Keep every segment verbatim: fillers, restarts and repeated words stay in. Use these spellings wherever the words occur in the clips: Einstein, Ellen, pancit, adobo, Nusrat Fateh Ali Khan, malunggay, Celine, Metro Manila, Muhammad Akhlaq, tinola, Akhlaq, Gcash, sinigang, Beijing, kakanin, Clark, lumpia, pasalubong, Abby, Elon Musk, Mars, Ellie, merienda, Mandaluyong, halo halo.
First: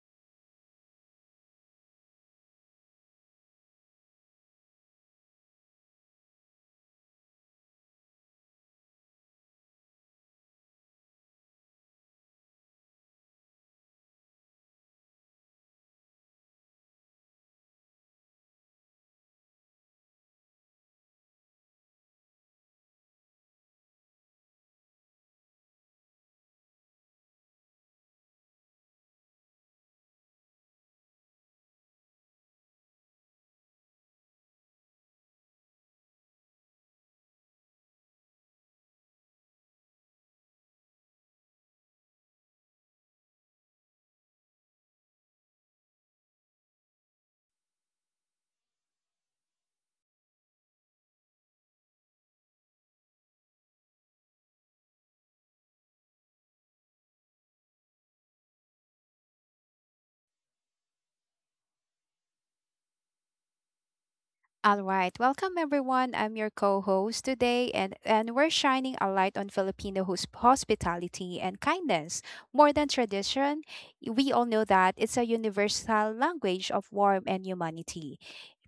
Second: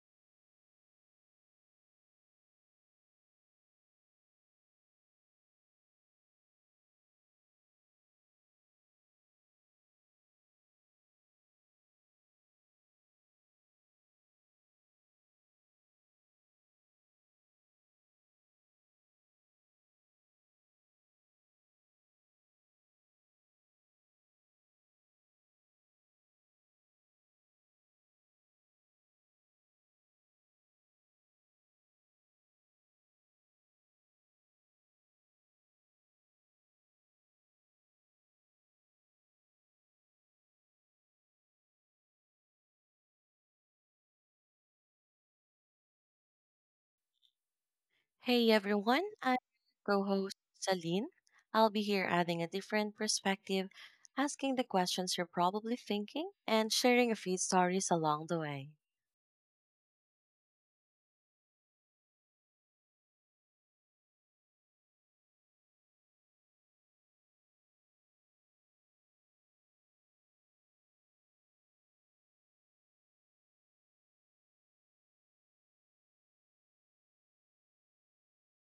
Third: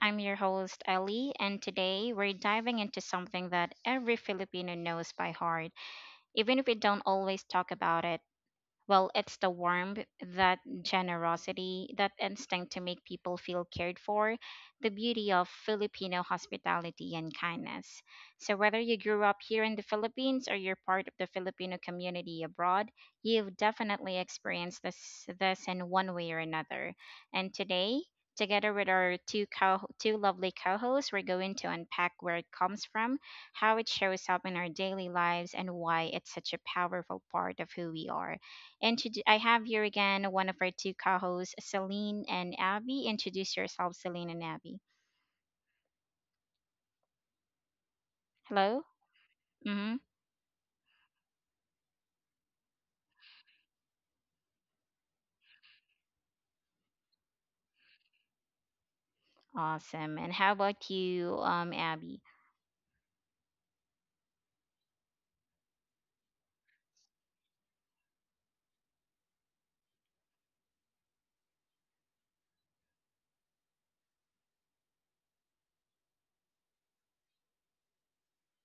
I'm your host, Ellie, and today we're diving into something that every Filipino knows by heart, even if we don't always talk about it. Well, it's the warmth, that generosity, that instinct to make people feel cared for, the beauty of Filipino hospitality and kindness. So, whether you grew up here in the Philippines or you're part of the Filipino community abroad, you've definitely experienced this, this in one way or another. And today, together with our two, co- two lovely co hosts, we're going to unpack where it comes from, how it shows up in our daily lives, and why it's such a powerful part of who we are. And to, I have here again one of our two co-hosts, Celine and Abby. Introduce yourselves, Celine and Abby. Hey Hello. everyone, I'm Mm-hmm. co host Celine. I'll be here adding a different perspective, asking the questions you're probably thinking, and sharing a few stories along the way. Awesome. And how about you, um, Abby? All right, welcome everyone. I'm your co-host today, and and we're shining a light on Filipino hos- hospitality and kindness. More than tradition, we all know that it's a universal language of warmth and humanity.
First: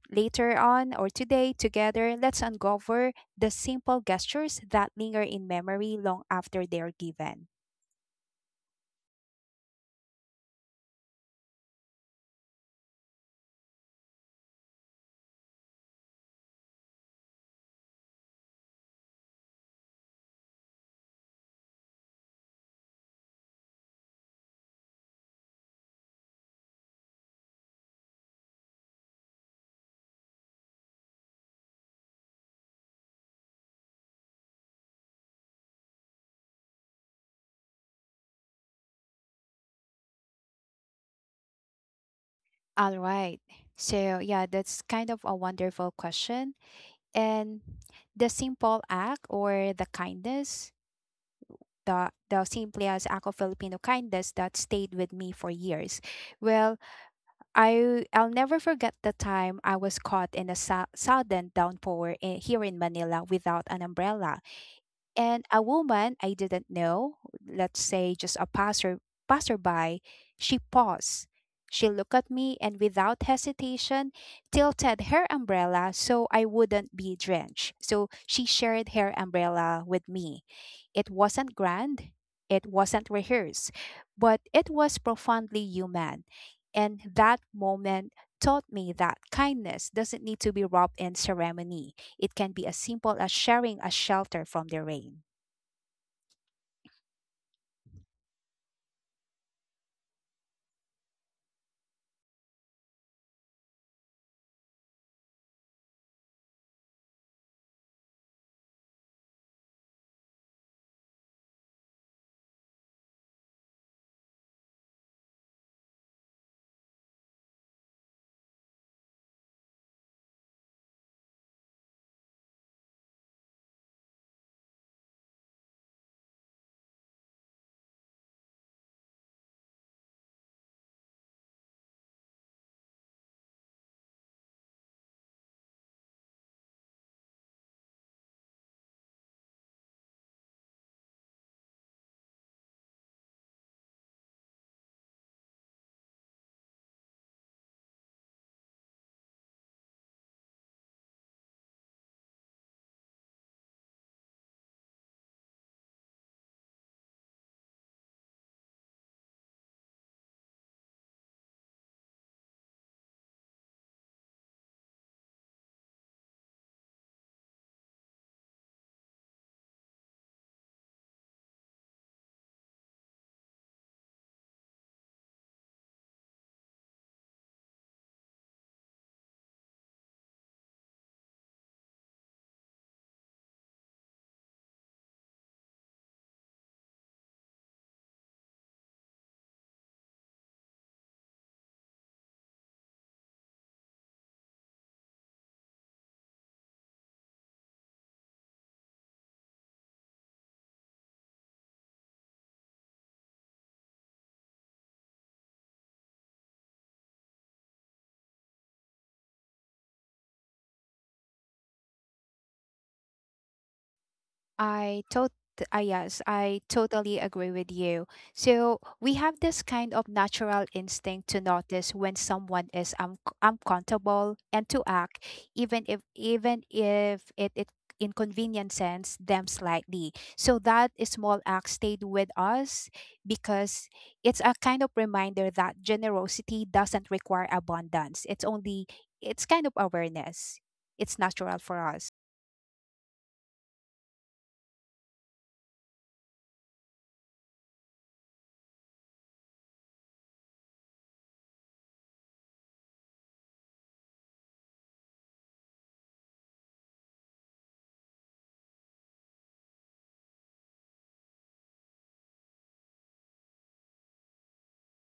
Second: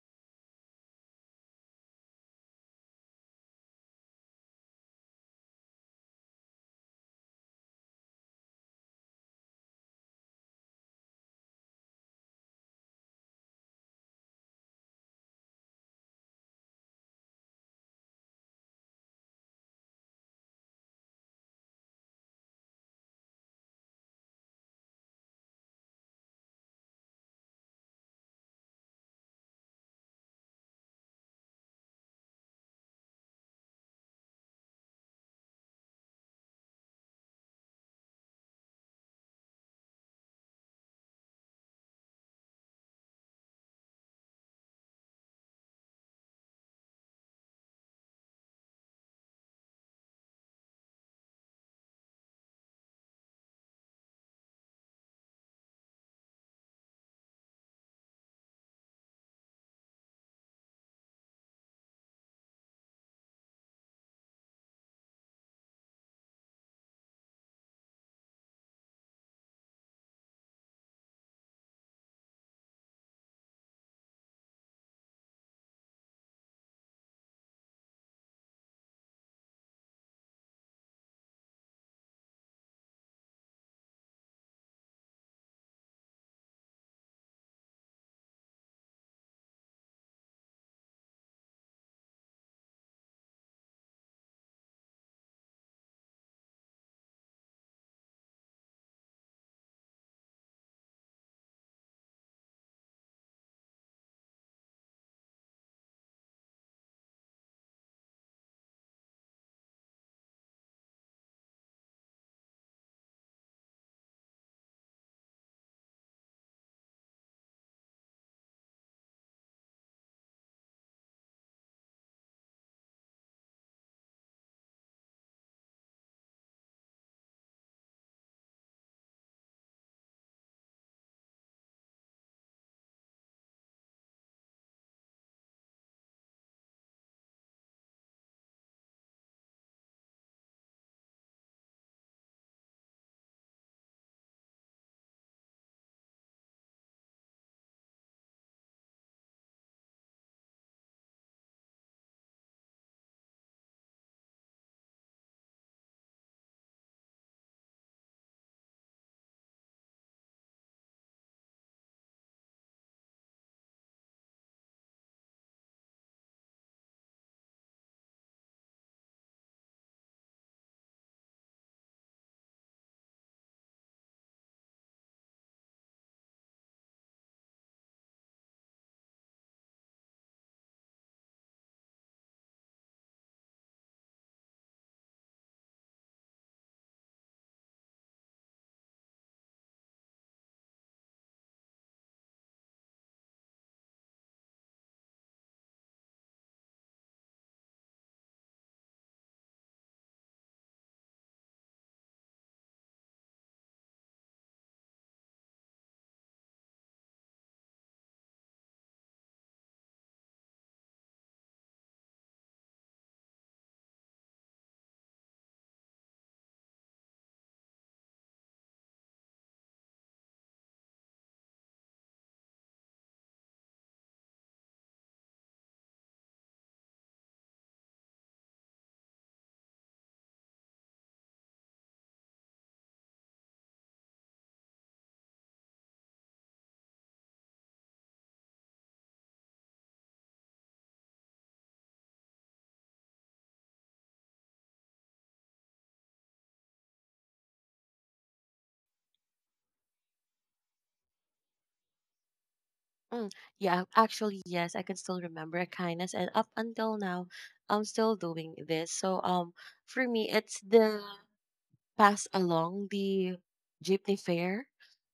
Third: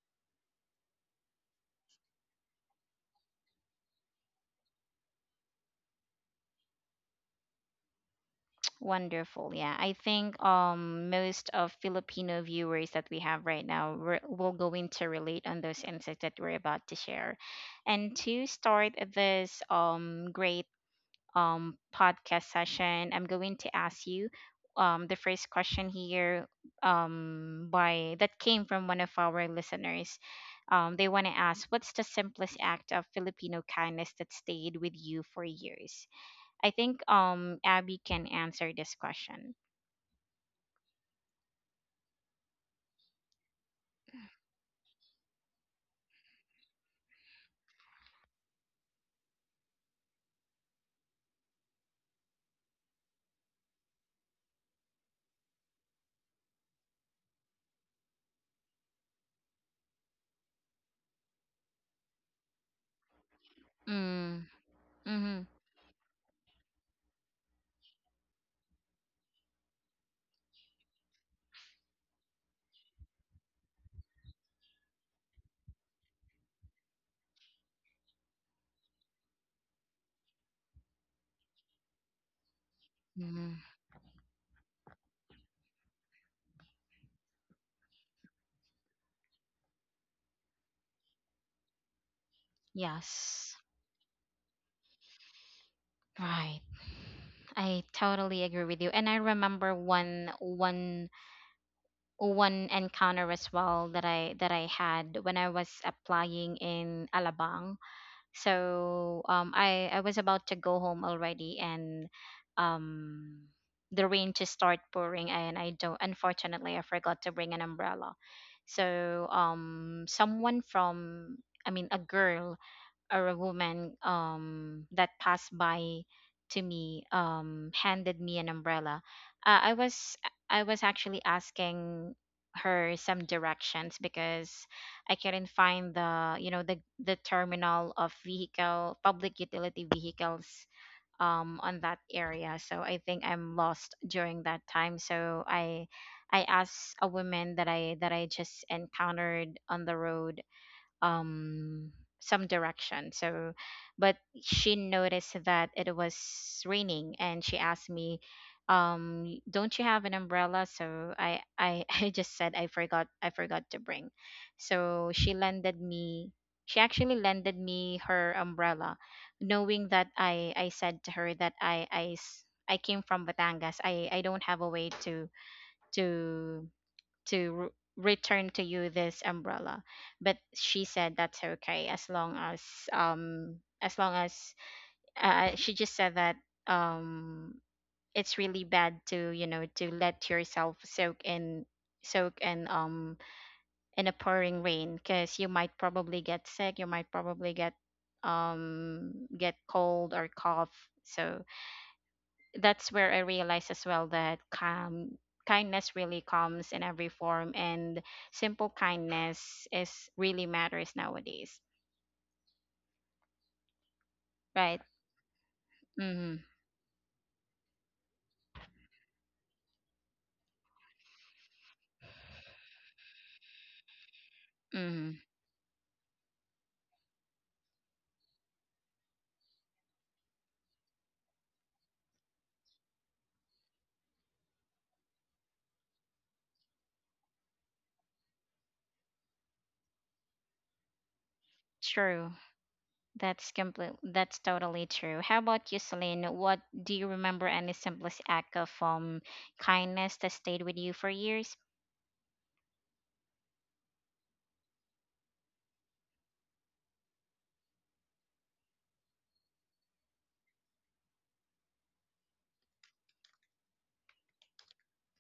Later on, or today together, let's uncover the simple gestures that linger in memory long after they're given. Wonderful. Yeah, I think um most of Filipino viewers that we have right now re- will go into relate on those insights that we're about to share. And to start this um great um, podcast session, I'm going to ask you um, the first question here, um, by that came from one of our listeners. Um, they want to ask, what's the simplest act of Filipino kindness that stayed with you for years? I think um, Abby can answer this question. All right. So, yeah, that's kind of a wonderful question. And the simple act or the kindness the the Simple as Ako Filipino kindness that stayed with me for years. Well, I I'll never forget the time I was caught in a su- sudden downpour in, here in Manila without an umbrella, Mm, mm-hmm, and a woman I didn't know, let's say just a passer passerby, she paused. She looked at me, and without hesitation tilted her umbrella so I wouldn't be drenched. So she shared her umbrella with me. It wasn't grand, it wasn't mm-hmm. rehearsed, but it was profoundly human. And that moment taught me that kindness doesn't need to be wrapped in ceremony. It can be as simple as Yes, sharing a shelter from the rain. right. I totally agree with you. And I remember one one one encounter as well that I that I had when I was applying in Alabang. So um, I I was about to go home already, and um, the rain just start pouring, and I don't. Unfortunately, I forgot to bring an umbrella. So um, someone from, I mean, a girl or a woman, um, that passed by to me, um, handed me an umbrella. Uh, I was I was actually asking her some directions because I couldn't find the you know the the terminal of vehicle public utility vehicles um, on that area. So I think I'm lost during that time. So I I asked a woman that I that I just encountered on the road, um some direction. So but she noticed that it was raining and she asked me, um don't you have an umbrella? So i i I just said I forgot. i forgot to bring. So she lended me, she actually lended me her umbrella, knowing that i i said to her that i i s- I came from Batangas. I, I don't have a way to to to r return to you this umbrella. But she said that's okay, as long as, um as long as uh, she just said that, um it's really bad to, you know, to let yourself soak in soak in um in a pouring rain, because you might probably get sick, you might probably get um get cold or cough. So that's where I realized as well that calm kindness really comes in every form, and simple kindness is really matters nowadays, right? I tot uh, Yes, Mm-hmm, I totally agree with you. So we have this kind of natural instinct to notice when someone is un- uncomfortable and to mm-hmm. act, even if even if it, it inconveniences them slightly. So that small act stayed with us because it's a kind of reminder that generosity doesn't require abundance. It's only it's kind of awareness. It's natural for us. True. That's complete that's totally true. How about you, Celine? What do you remember? Any simplest act of um kindness that stayed with you for years? Mm, yeah, actually, yes, I can still remember a kindness, and up until now, I'm still doing this. So, um, for me, it's the pass along the jeepney fare.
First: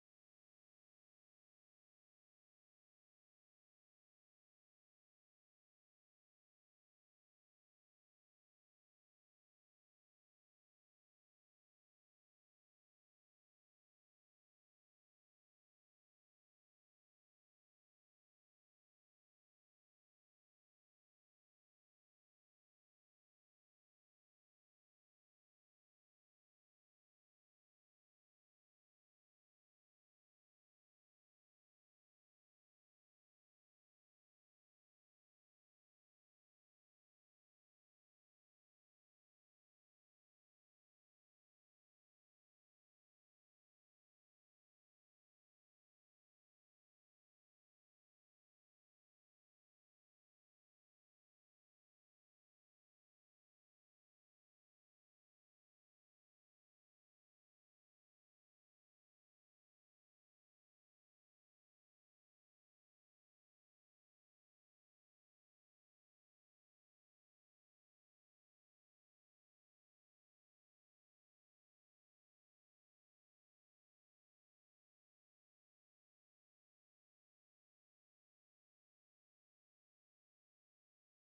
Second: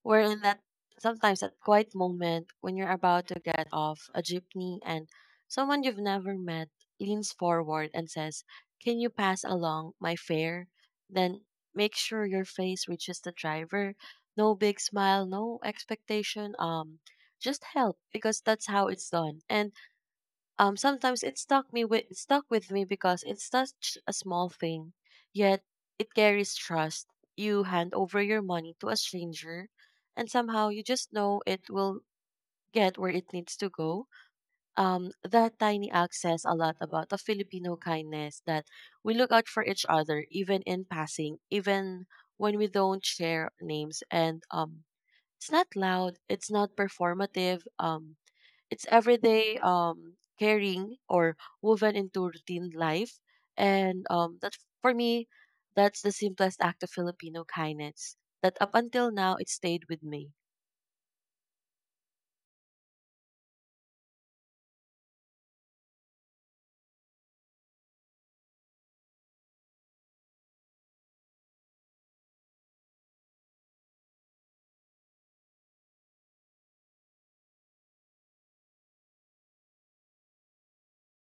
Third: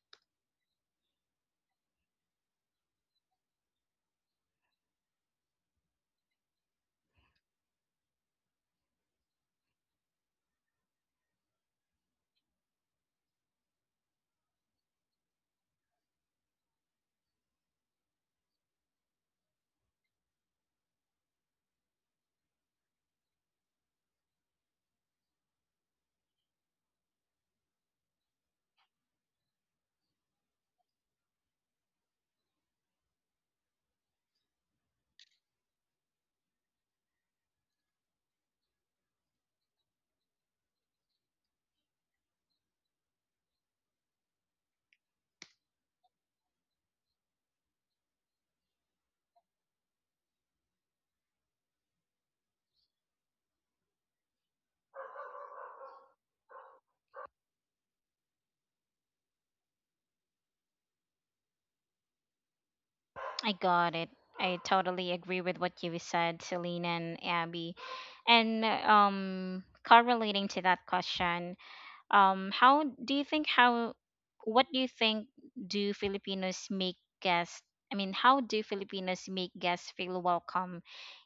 We in that Sometimes that quiet moment when you're about to get off a jeepney and someone you've never met leans forward and says, can you pass along my fare? Then make sure your face reaches the driver. No big smile, no expectation. Um, just help because that's how it's done. And um, Sometimes it stuck me with it stuck with me because it's such a small thing, yet it carries trust. You hand over your money to a stranger, and somehow you just know it will get where it needs to go. Um, that tiny act says a lot about the Filipino kindness that we look out for each other, even in passing, even when we don't share names. And um, It's not loud, it's not performative. Um, it's everyday um, caring or woven into routine life. And um, that For me, that's the simplest act of Filipino kindness that up until now it stayed with me. I got it. I totally agree with what you said, Celine and Abby. And um correlating to that question, um how do you think how what do you think? Do filipinos make guests I mean How do Filipinos make guests feel welcome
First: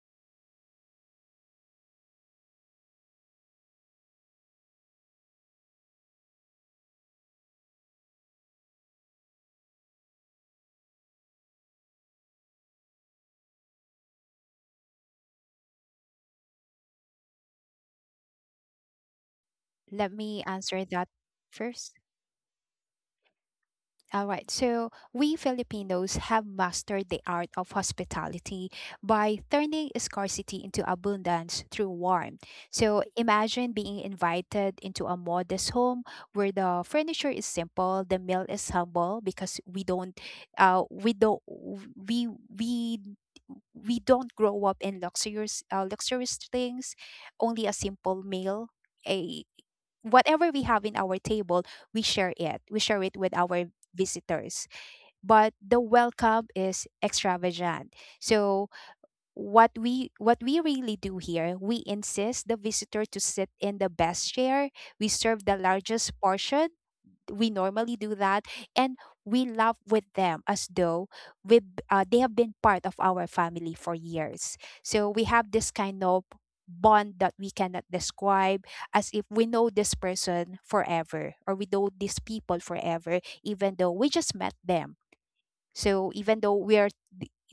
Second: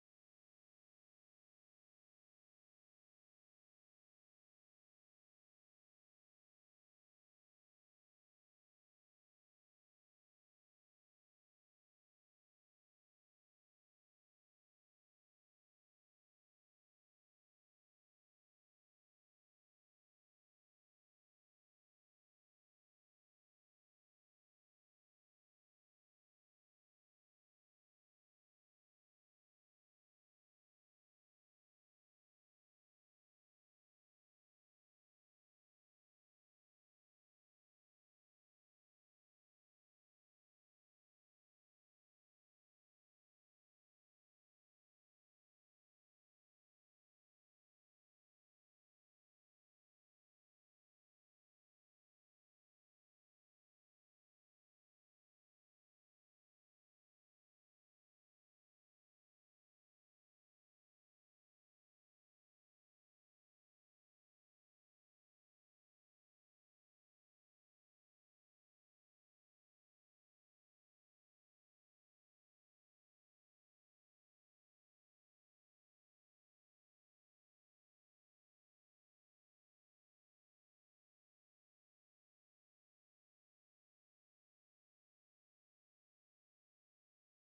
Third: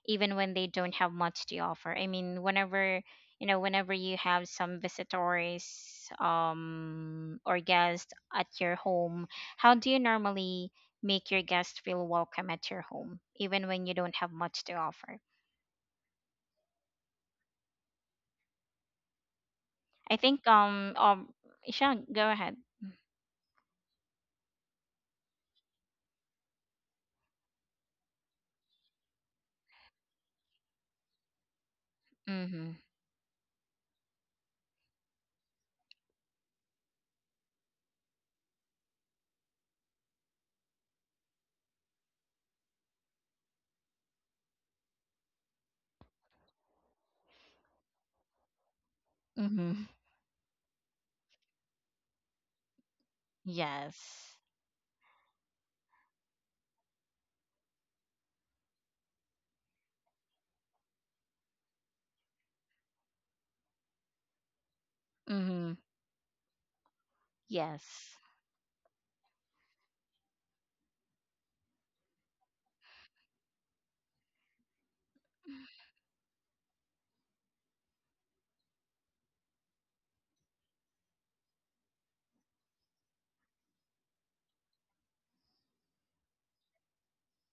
even when they don't have much to offer? I mean, whenever you know whenever you have some visitors um or guests at your home, how do you normally make your guests feel welcome at your home even when you don't have much to offer? Let I me think answer um that um first. Ishan, go ahead. All right. So, we Filipinos have mastered the art of hospitality by turning scarcity into abundance through warmth. Mm-hmm. So, imagine being invited into a modest home where the furniture is simple, the meal is humble, because we don't uh we don't we we we don't grow up in luxurious uh, luxurious things, only a simple meal, a Mm-hmm. whatever we have in our table, we share it. We share it with our Yes. visitors, but the welcome is extravagant. So what we what we really do here, we insist the visitor to sit in the best chair. We serve the Mm-hmm. largest portion. We normally do Yes. that, and we laugh with them as though we uh, they have been part of our family for years. So we have this kind of bond that we cannot describe, as if we know this person forever, or we know these people forever, even though we just met them. So even though we are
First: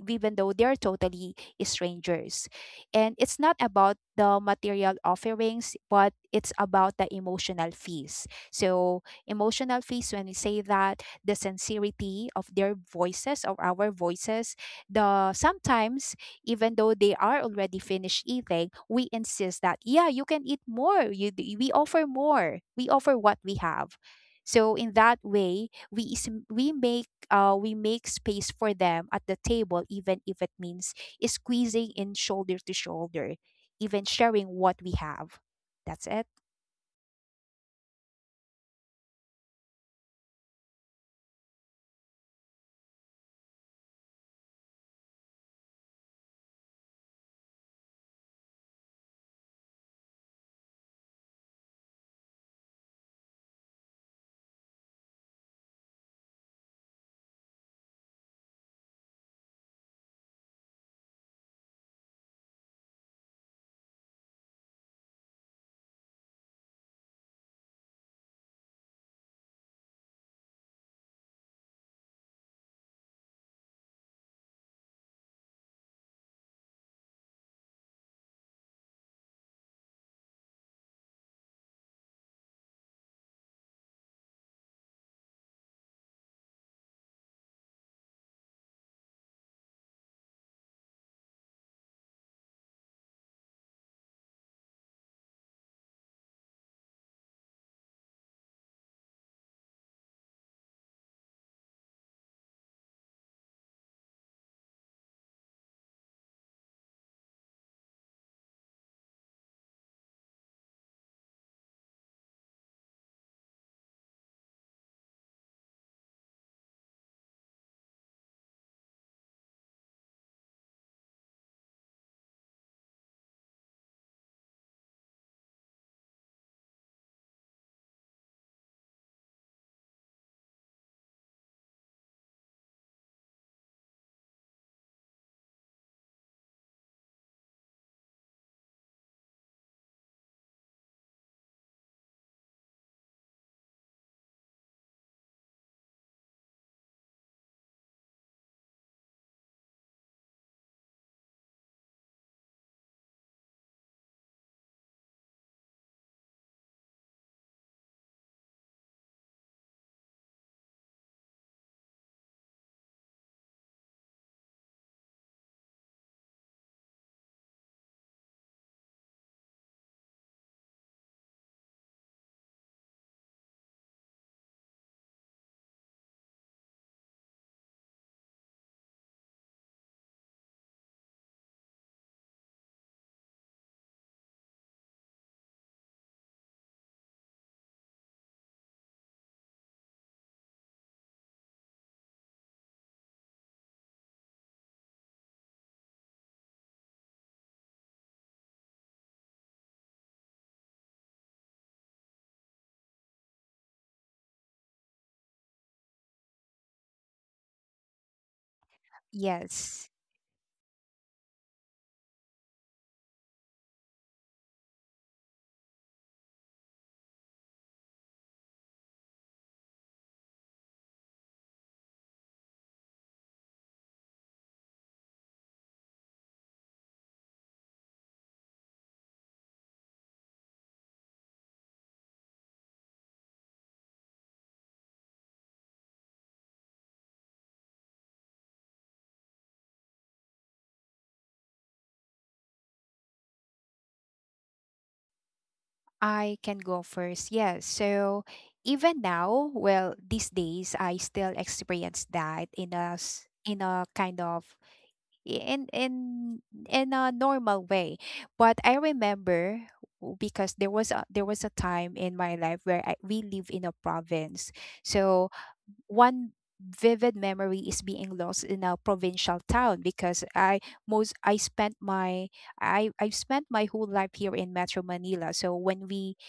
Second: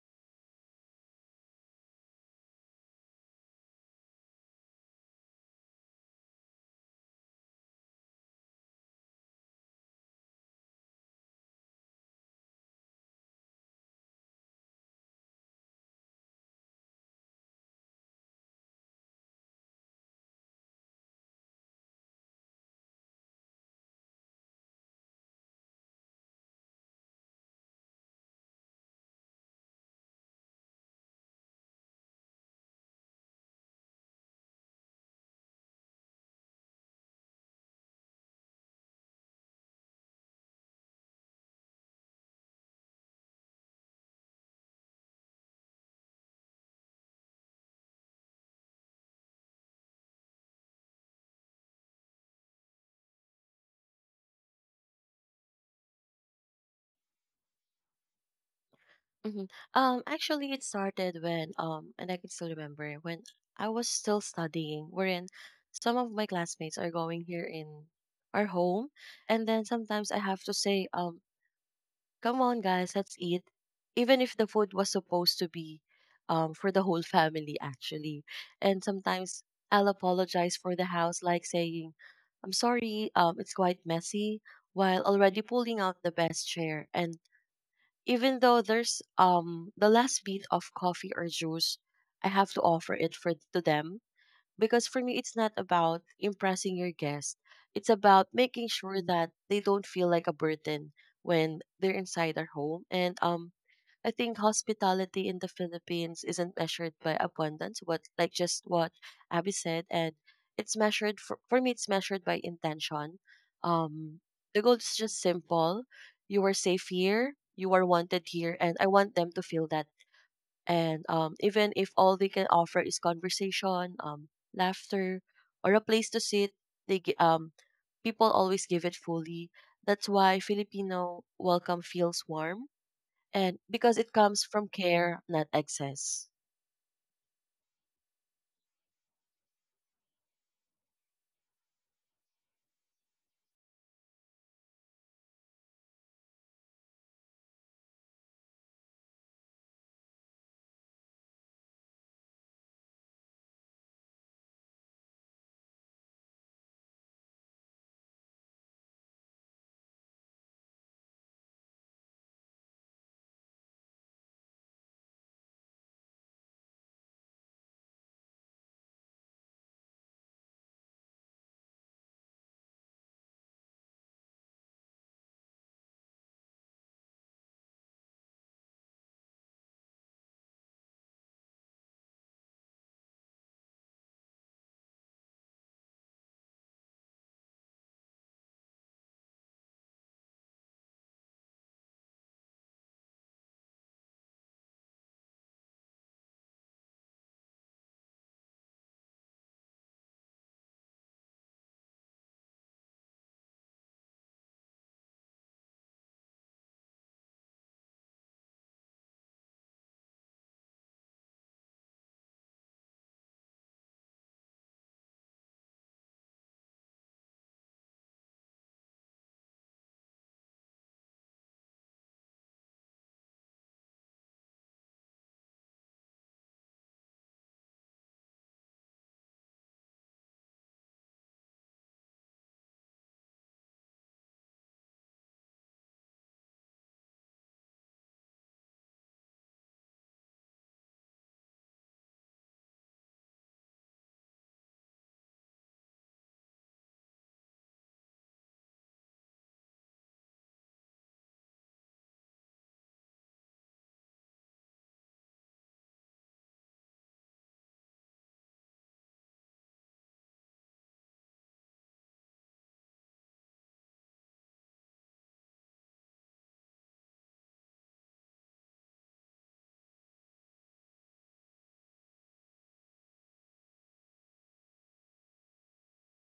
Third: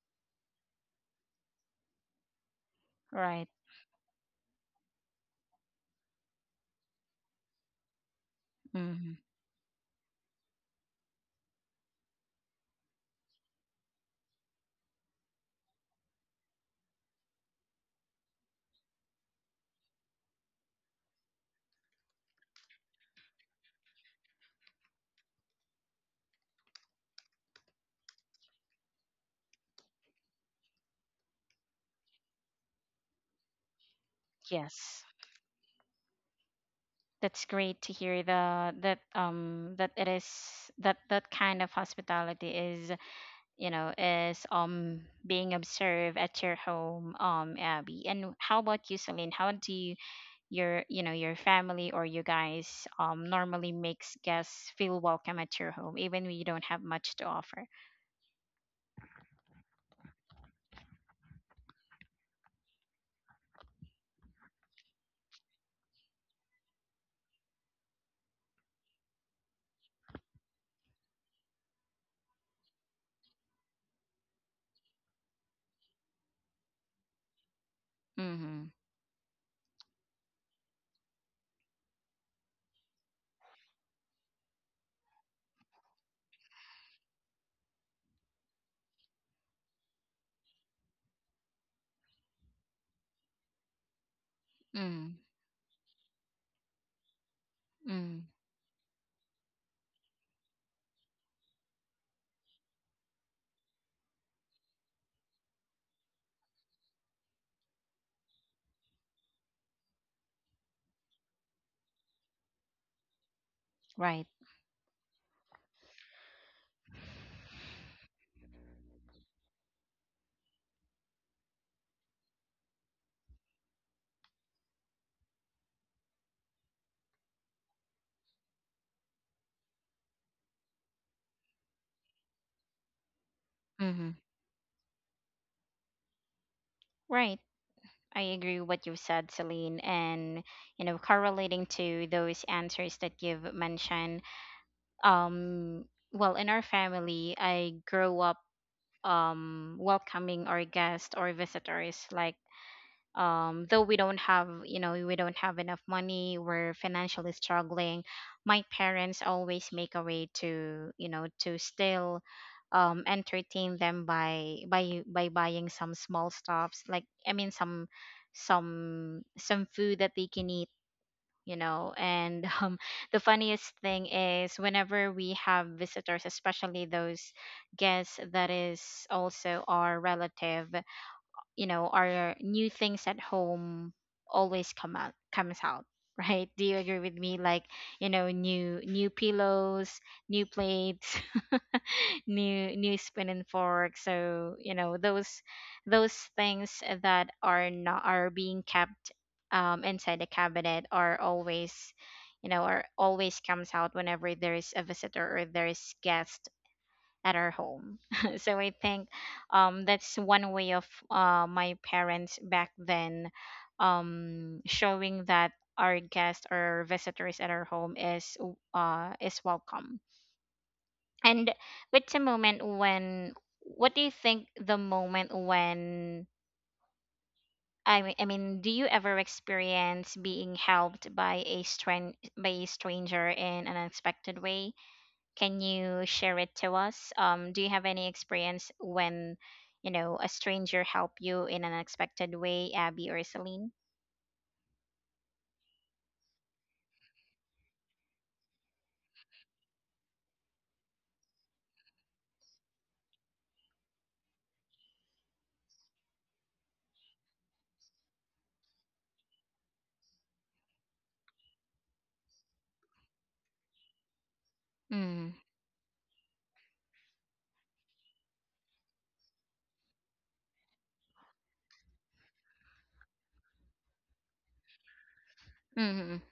even though they're totally strangers. And it's Right. not about the material offerings, but it's about the emotional fees. So, Mm-hmm. emotional fees, when we say that, the sincerity of their voices, of our voices, the sometimes, even though they are already finished eating, we insist that, yeah, you can eat more. You, d- we offer more. We offer what we have. So, in that way, we, is- we make uh, we make space for them at the table, even if it means squeezing in shoulder to shoulder, even sharing what we Yes. have. That's it. That's great to hear the that um that it is that that kind of hospitality is, you know, is um being observed at your home, um Abby. And how about you, Celine? How do you, your, you know, your family or you guys um normally makes guests feel welcome at your home even when you don't have much to offer? hmm Um, actually, it started when um, and I can still remember when I was still studying, wherein some of my classmates are going here in our home, and then sometimes I have to say um come on, guys, let's eat. Even if the food was supposed to be um, for the whole family, actually. Mm-hmm. And sometimes I'll apologize for the house, like saying, I'm sorry, um, it's quite messy, while already pulling out the best chair. And even though there's um, the last bit of coffee or juice, I have to offer it for to them, because for Mm-hmm. me it's not about impressing your guest, it's Mm-hmm. about making sure that they don't feel like a burden when they're inside our home. And um I think hospitality in the Philippines isn't measured by abundance, what like just what Abby said, and it's measured for, for me, it's measured by intention. um Right. the goal is just simple. You are safe here, you are wanted here, and I want them to feel that. And um, Even if all they can offer is conversation, um, laughter, or a place to sit, they gi- um, people always give it fully. That's why Filipino welcome feels warm, and because Mm-hmm. it comes from care, not excess. Right. I agree with what you said, Celine, and you know, correlating to those answers that you've mentioned. Um, well, in our family, I grow up um welcoming our guests or visitors like, um though we don't have, you know, we don't have enough money, we're financially struggling, my parents always make a way to, you know, to still um entertain them by by by buying some small stuffs, like, I mean, some some some food that they can eat, you know. And um the funniest thing is whenever we have visitors, especially those guests that is also our relative, you know, our new things at home always come out comes out right? Do you agree with me? Like, you know, new new pillows, new plates, new new spoon and fork. So, you know, those those things that are not are being kept um, inside the cabinet are always, you know, are always comes out whenever there is a visitor or there is guest at our home. So I think um, Yes, that's one way of uh, my parents back then um, showing that our guests or visitors at our home is w- uh, is welcome. And what's a moment when? What do you think the moment when? I mean, I mean, do you ever experience being helped by a stran- by a stranger in an unexpected way? Can you share it to us? Um, do you have any experience when, you know, a stranger helped you in an unexpected way, Abby or Celine? I can go first. Yes. So even now, well, these days I still experience that in a s- in a kind of in in in a normal way. But I remember w- because there was a there was a time in my life where I, we live in a province. Mm, So one vivid memory is being lost in a provincial town, because I most I spent my I I've spent my whole life here in Metro Manila. So when we mm,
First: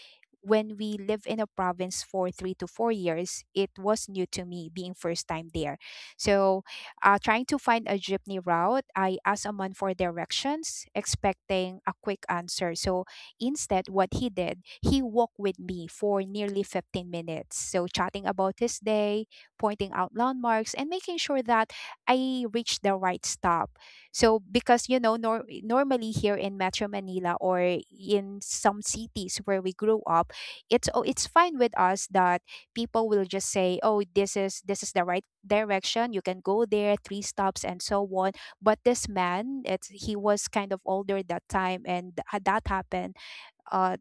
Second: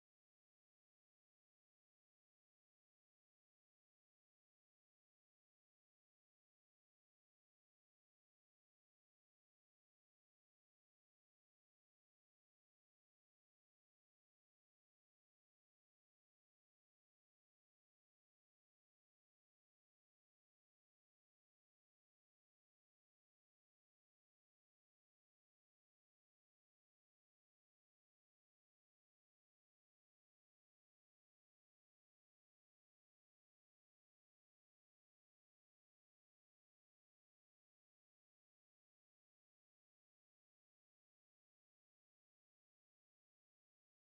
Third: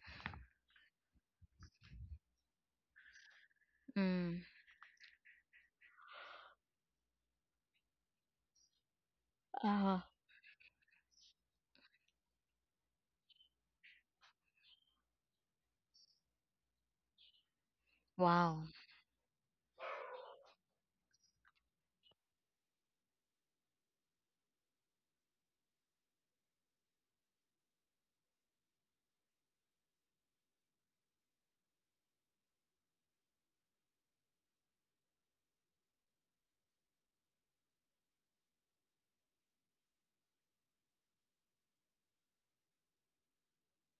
when we live in a province for three to four years, it was new mm. to me being first time there. So, uh, trying to find a jeepney route, I asked a man for Oh, directions, expecting a quick answer. So, instead, what he did, he walked with me for nearly fifteen minutes. So, chatting about wow. his day, pointing out landmarks, and making sure that I reach the right stop. So because you know nor- normally here in Metro Manila or in some cities where we grew up, it's oh, it's fine with us that people will just say, "Oh, this is this is the right direction. You can go there, three stops and so on." But this man, it's he was kind of older that time, and ha- that happened uh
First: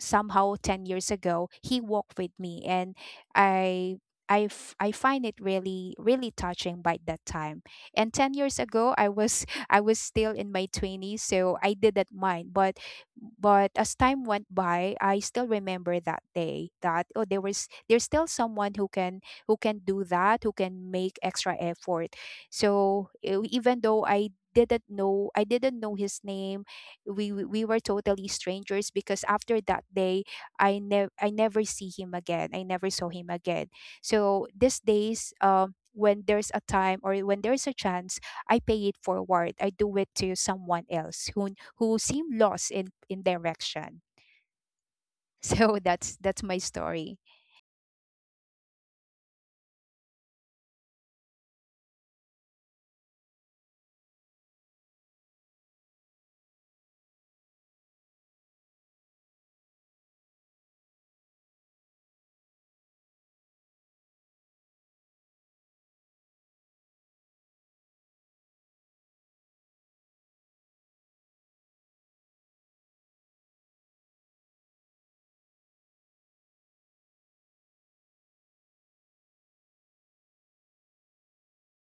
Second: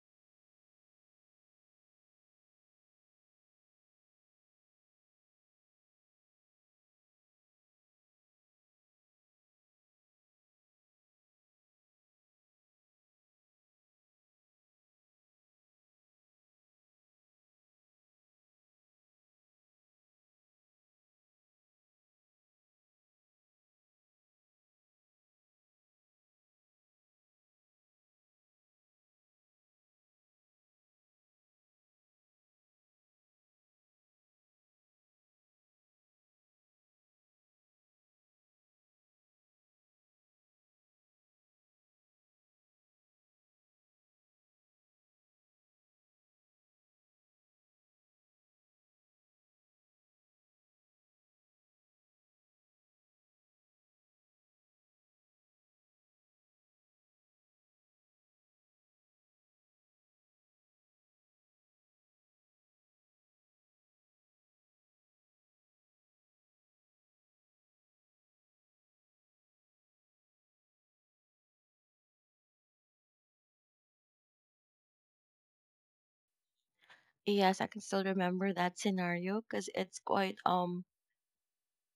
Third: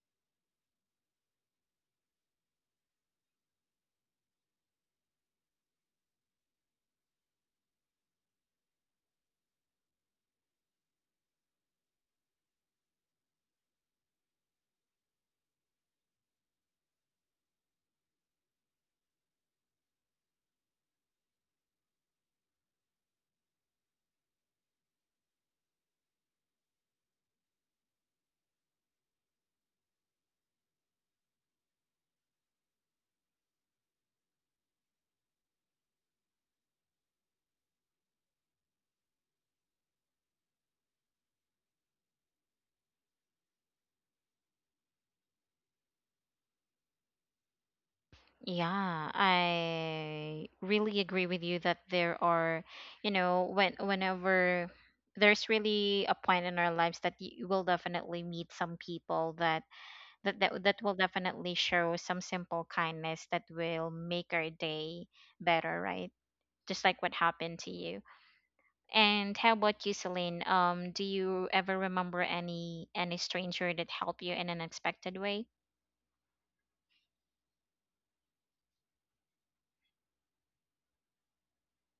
somehow ten years ago. He walked with me and i I, f- I find it really really touching by that time, and ten years ago I was I was still in my twenties, so I didn't mind. but but as time went by I still remember that day that, oh, there was there's still someone who can who can do that, who can make extra effort. So e- even though i didn't know I didn't know his name, we we we were totally strangers, because after that day i never I never see him again. I never saw him again. So these days, um, when there's a time or when there's a chance, I pay it forward. I do it to someone else who who seem lost in in direction. So that's that's my story. Yeah, I really agree with you that there are, you know, when whenever there's really a point in our lives that you will definitely meet some people that that that, that will definitely show some simple kindness that will make our day better, right? Just like what happened to you. And how about you, Celine? Um, do you ever remember any any stranger that helped you in an unexpected way? Yes, I can still remember that scenario because it's quite um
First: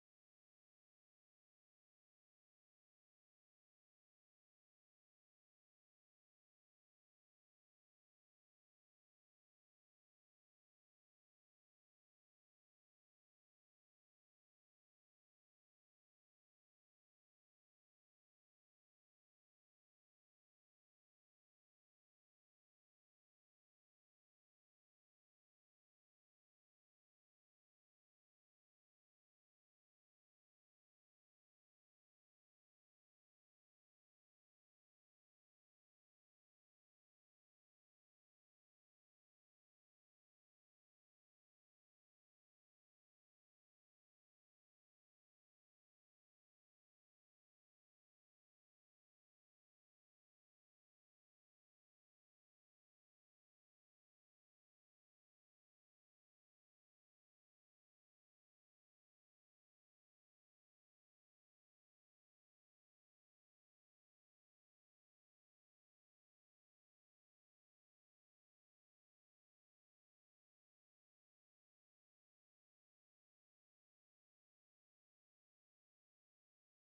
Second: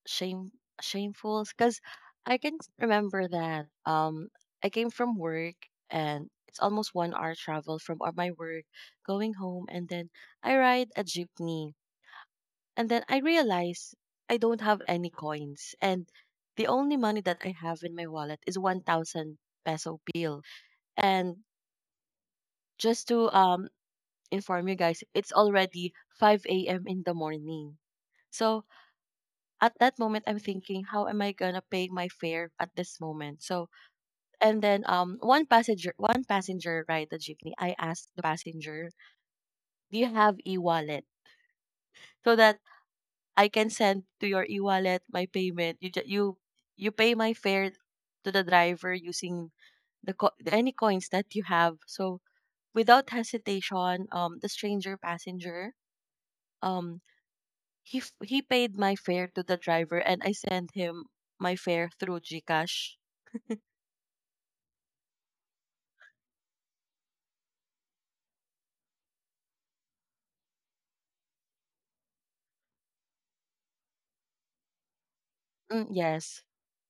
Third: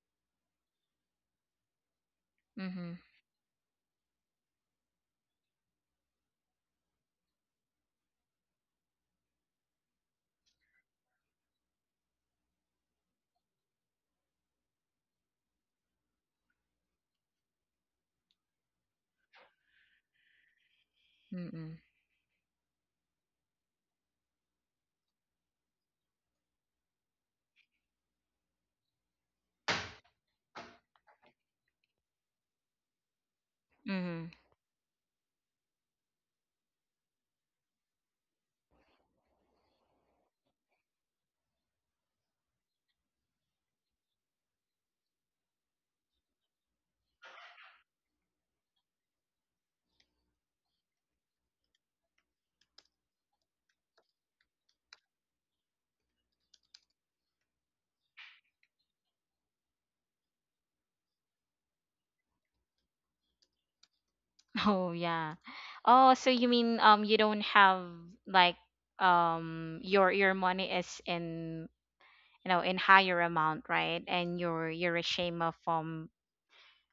shame shameful because I can Mm-hmm. remember that um I came from work, and it's almost one hour travel from uh, my work going home, and then I ride a jeepney, and then I realize I don't have any coins, and the only money that I have in my wallet is one thousand peso bill. and Mm-hmm. just to um inform you guys, it's already five a m in the morning. So at that moment I'm thinking, how am I gonna pay my fare at this moment? So Mm-hmm. and then um one passenger one passenger ride the jeepney. I asked the passenger, do you have e wallet? So that I can send to your e wallet my payment. You ju- you you pay my fare to the driver using the co- any coins that you have. So without hesitation, um the stranger passenger um he f- he paid my fare to the driver, and I sent him my fare through Gcash. Oh yeah. Oh, so you mean um you don't have, like, um your your money is in, you know, in higher amount, right? And you're you're ashamed of. Mm, Um, yes.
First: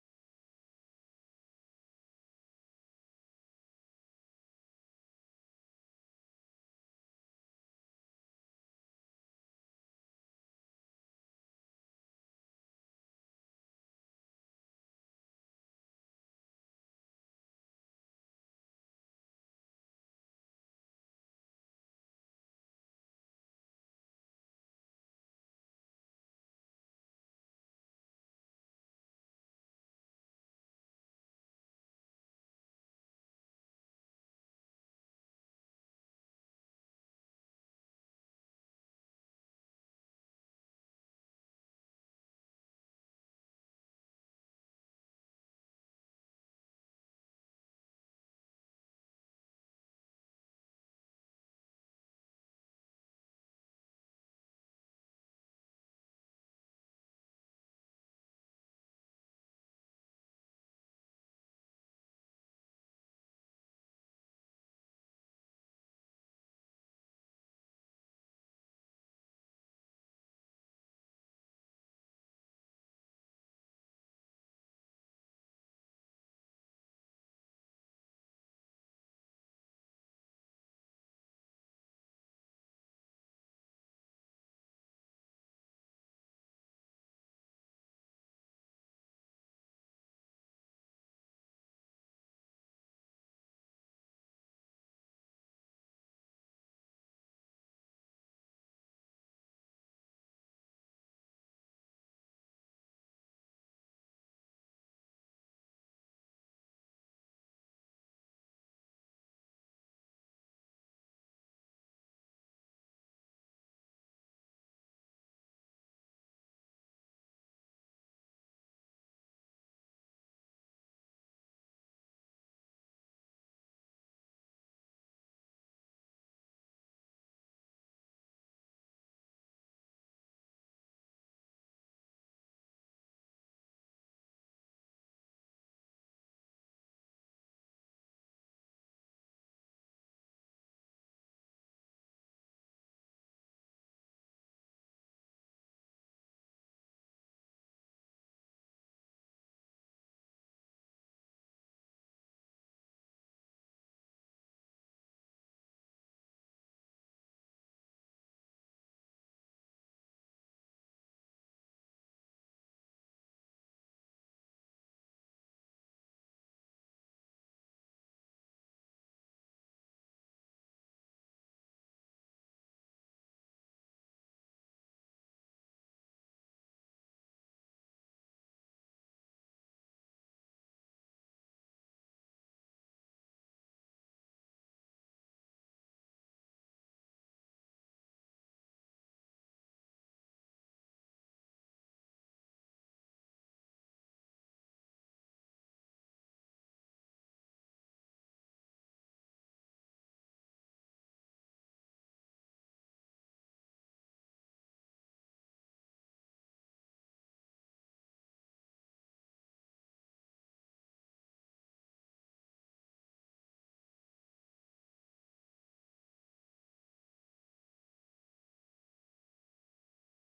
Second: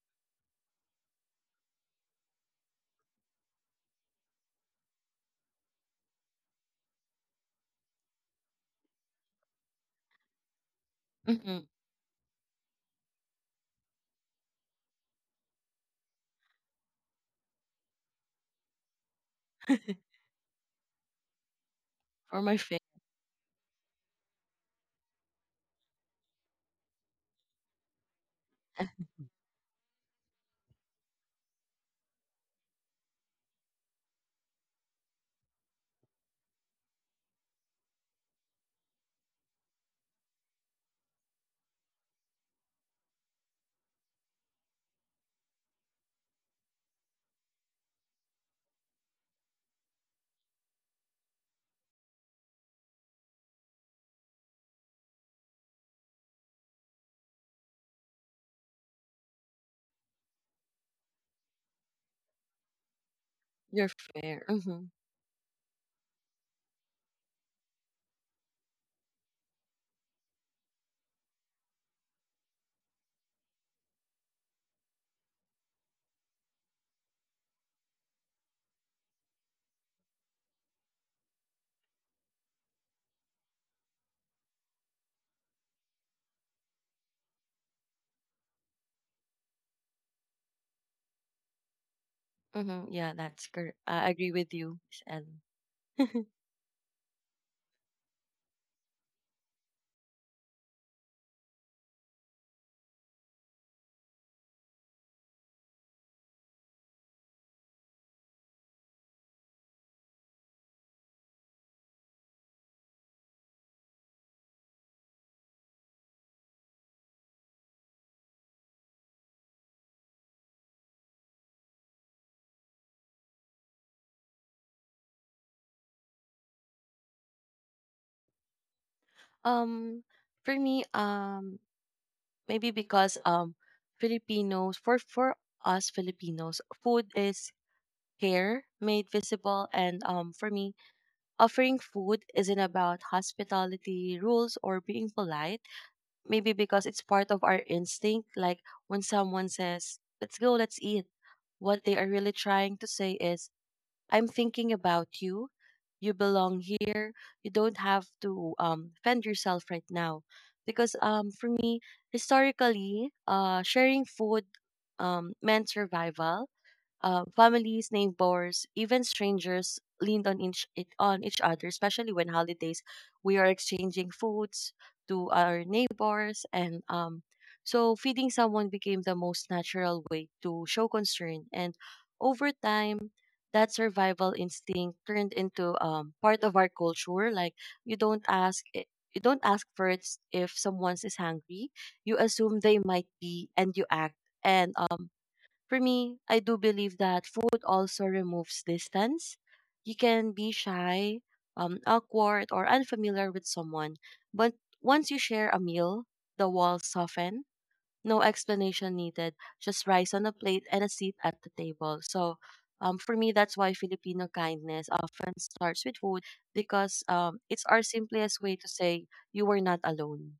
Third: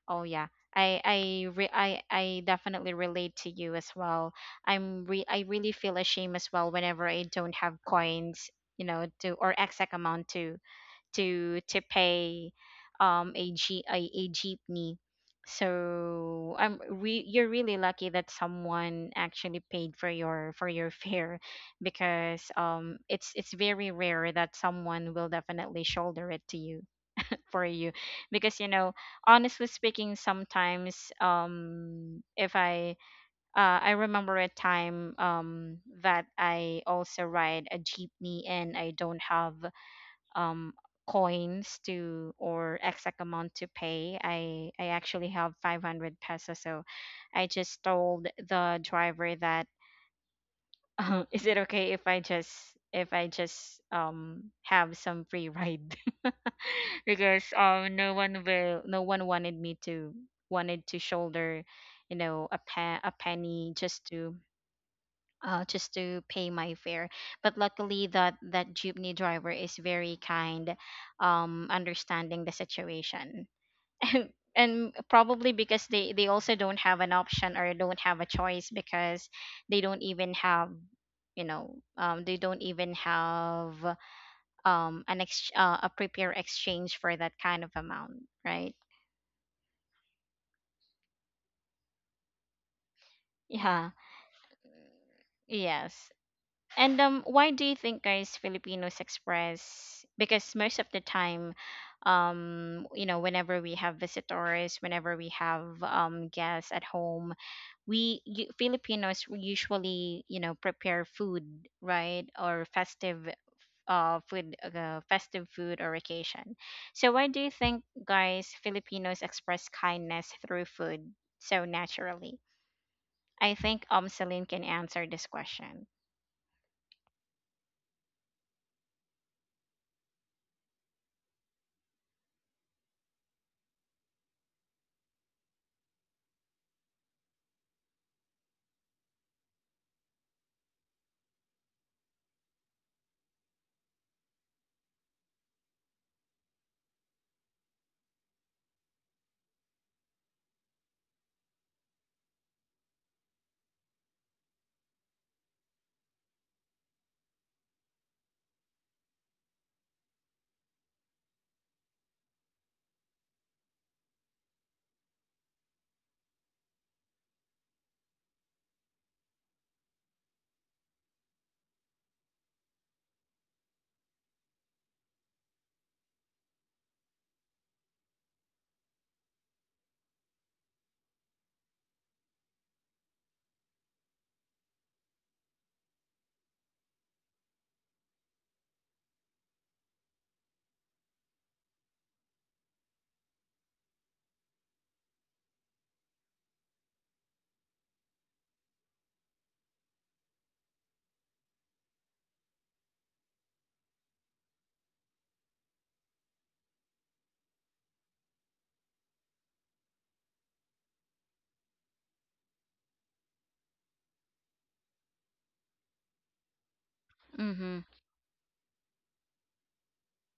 oh yeah. I I re- I I definitely relate to you as well. I'm re- I really feel ashamed as well whenever I don't have coins, you know, to or exact amount to to Mm-hmm. to pay um a G a, a jeepney. So I'm re- you're really lucky that someone actually paid for your for your fare, For because my fair, um it's it's very rare that someone will definitely shoulder it to you, for you. Because, you know, honestly speaking, sometimes um if I uh, I remember a time um that I also ride a jeepney and I don't have um coins to or exact amount to pay. I I actually have five hundred pesos, so I just told the driver that, is it okay if I just, if I just um have some free ride? Because um no one will, no one wanted me to, wanted to shoulder, you know, a pa- a penny you're just to fair. Mm-hmm. uh just to pay my fare. But luckily that that jeepney driver is very kind, um understanding the situation. And and probably because they they also don't have an option or don't have a choice, because they don't even have, you know, um they don't even have um an ex- uh, a prepare exchange for that kind of amount, right? Mm-hmm. Yeah, that's correct. Yeah. I agree with you, Miss Ellen. Yes. And um why do you think, guys, Filipinos express? Because most of the time, um you know, whenever we have visitors, whenever we have um guests at home, we you, Filipinos usually, you know, prepare food, right? Or festive uh food uh, festive food or occasion. So why do you think, guys, Filipinos express kindness through food so naturally? I think um Celine can answer this question. um, for me, um, Maybe because um, Filipinos, for for us Filipinos, food is care made visible, and um, for me, offering food isn't about hospitality rules or being polite. Maybe because it's part of our instinct. Like when someone says, "Let's go, let's eat." What they are really trying to say is, I'm thinking about you. You belong here. You don't have to um, fend yourself right now. Because um, For me, historically, uh, sharing food um, meant survival. Uh, families, neighbors, even strangers leaned on each it, on each other, especially when holidays. We are exchanging foods to our neighbors, and um, so feeding someone became the most natural way to show concern. And over time, that survival instinct turned into um, part of our culture. Like you don't ask. i- you don't ask first if someone is hungry. You assume they might be, and you act. And um, For me, I do believe that food also removes distance. You can be shy, um, awkward, or unfamiliar with someone, but once you share a meal, the walls soften. No explanation needed, just rice on a plate and a seat at the table. So, um, for me, that's why Filipino kindness often starts with food, because um, it's our simplest way to say you were not alone.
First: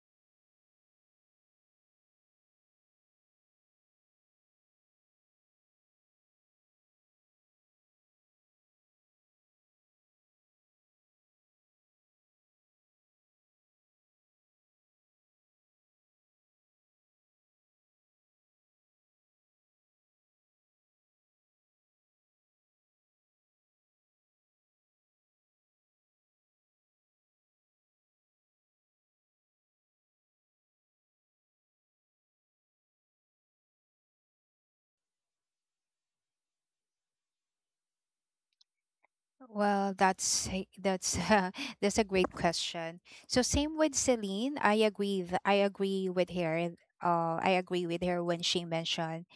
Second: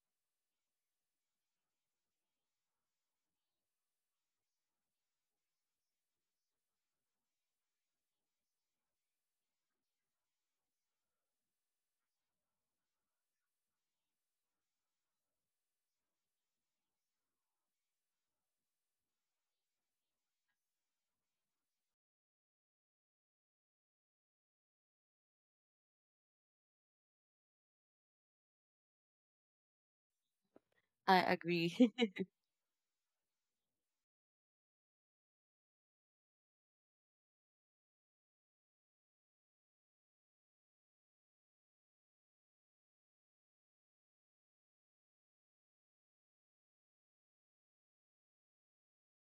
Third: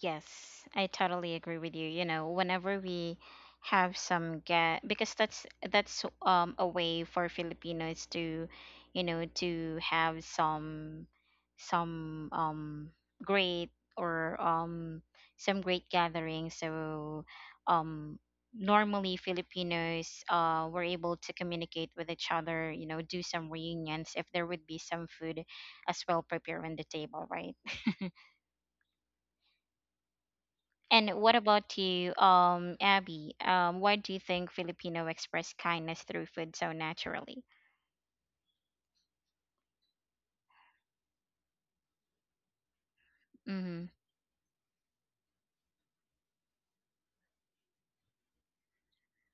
Yes, I totally agree with you. You know, whenever we have some get because that's that's um a way for Filipinos to, you know, to have some some um great or um some great gathering. So um normally Filipinos uh were able to communicate with each other, you know, do some reunions if there would be some food as well prepared on the table, right? I And what about agree. you, um, Abby? Um, why do you think Filipino express kindness through food so naturally? Well that's a- that's uh, that's a great question. So same Mm-hmm. with Celine, i agree th- I agree with her. uh, I agree with her when she mentioned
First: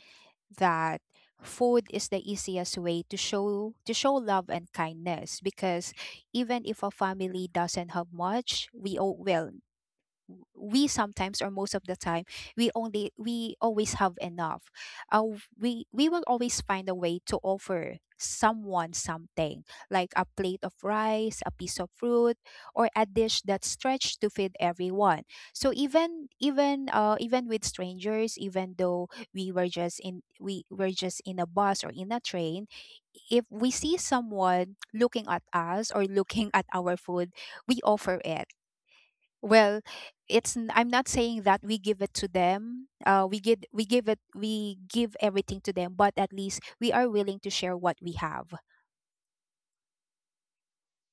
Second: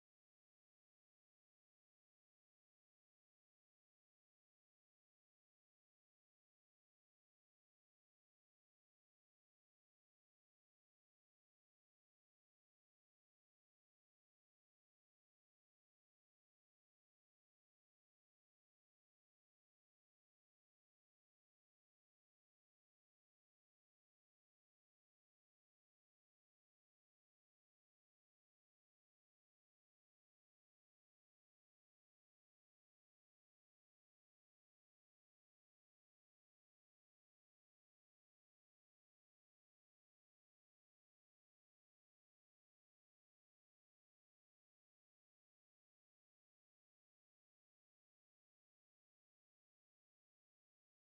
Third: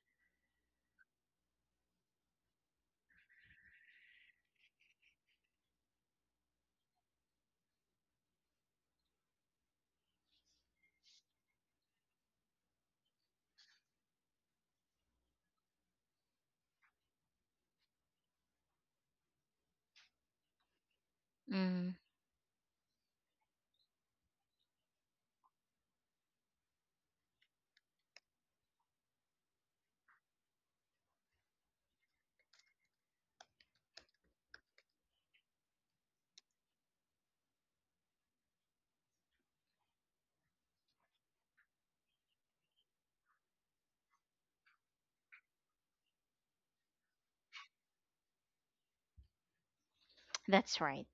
that food is the easiest way to show to show love and kindness, because even if a family doesn't have much, we all well we sometimes, or most of the time, we only we always have enough. uh, we we will always find a way to offer someone something, like a plate of rice, a piece of Mm, fruit, or a dish that's stretched to feed everyone. So even even uh even with strangers, even though we were just in we were just in a bus or in a train, if we see someone looking at us or looking at our food, we offer it. Well, it's n- I'm not saying that we give it to them. Uh, we give we give it we give everything to them, but at least we are willing to share what we have. that's right.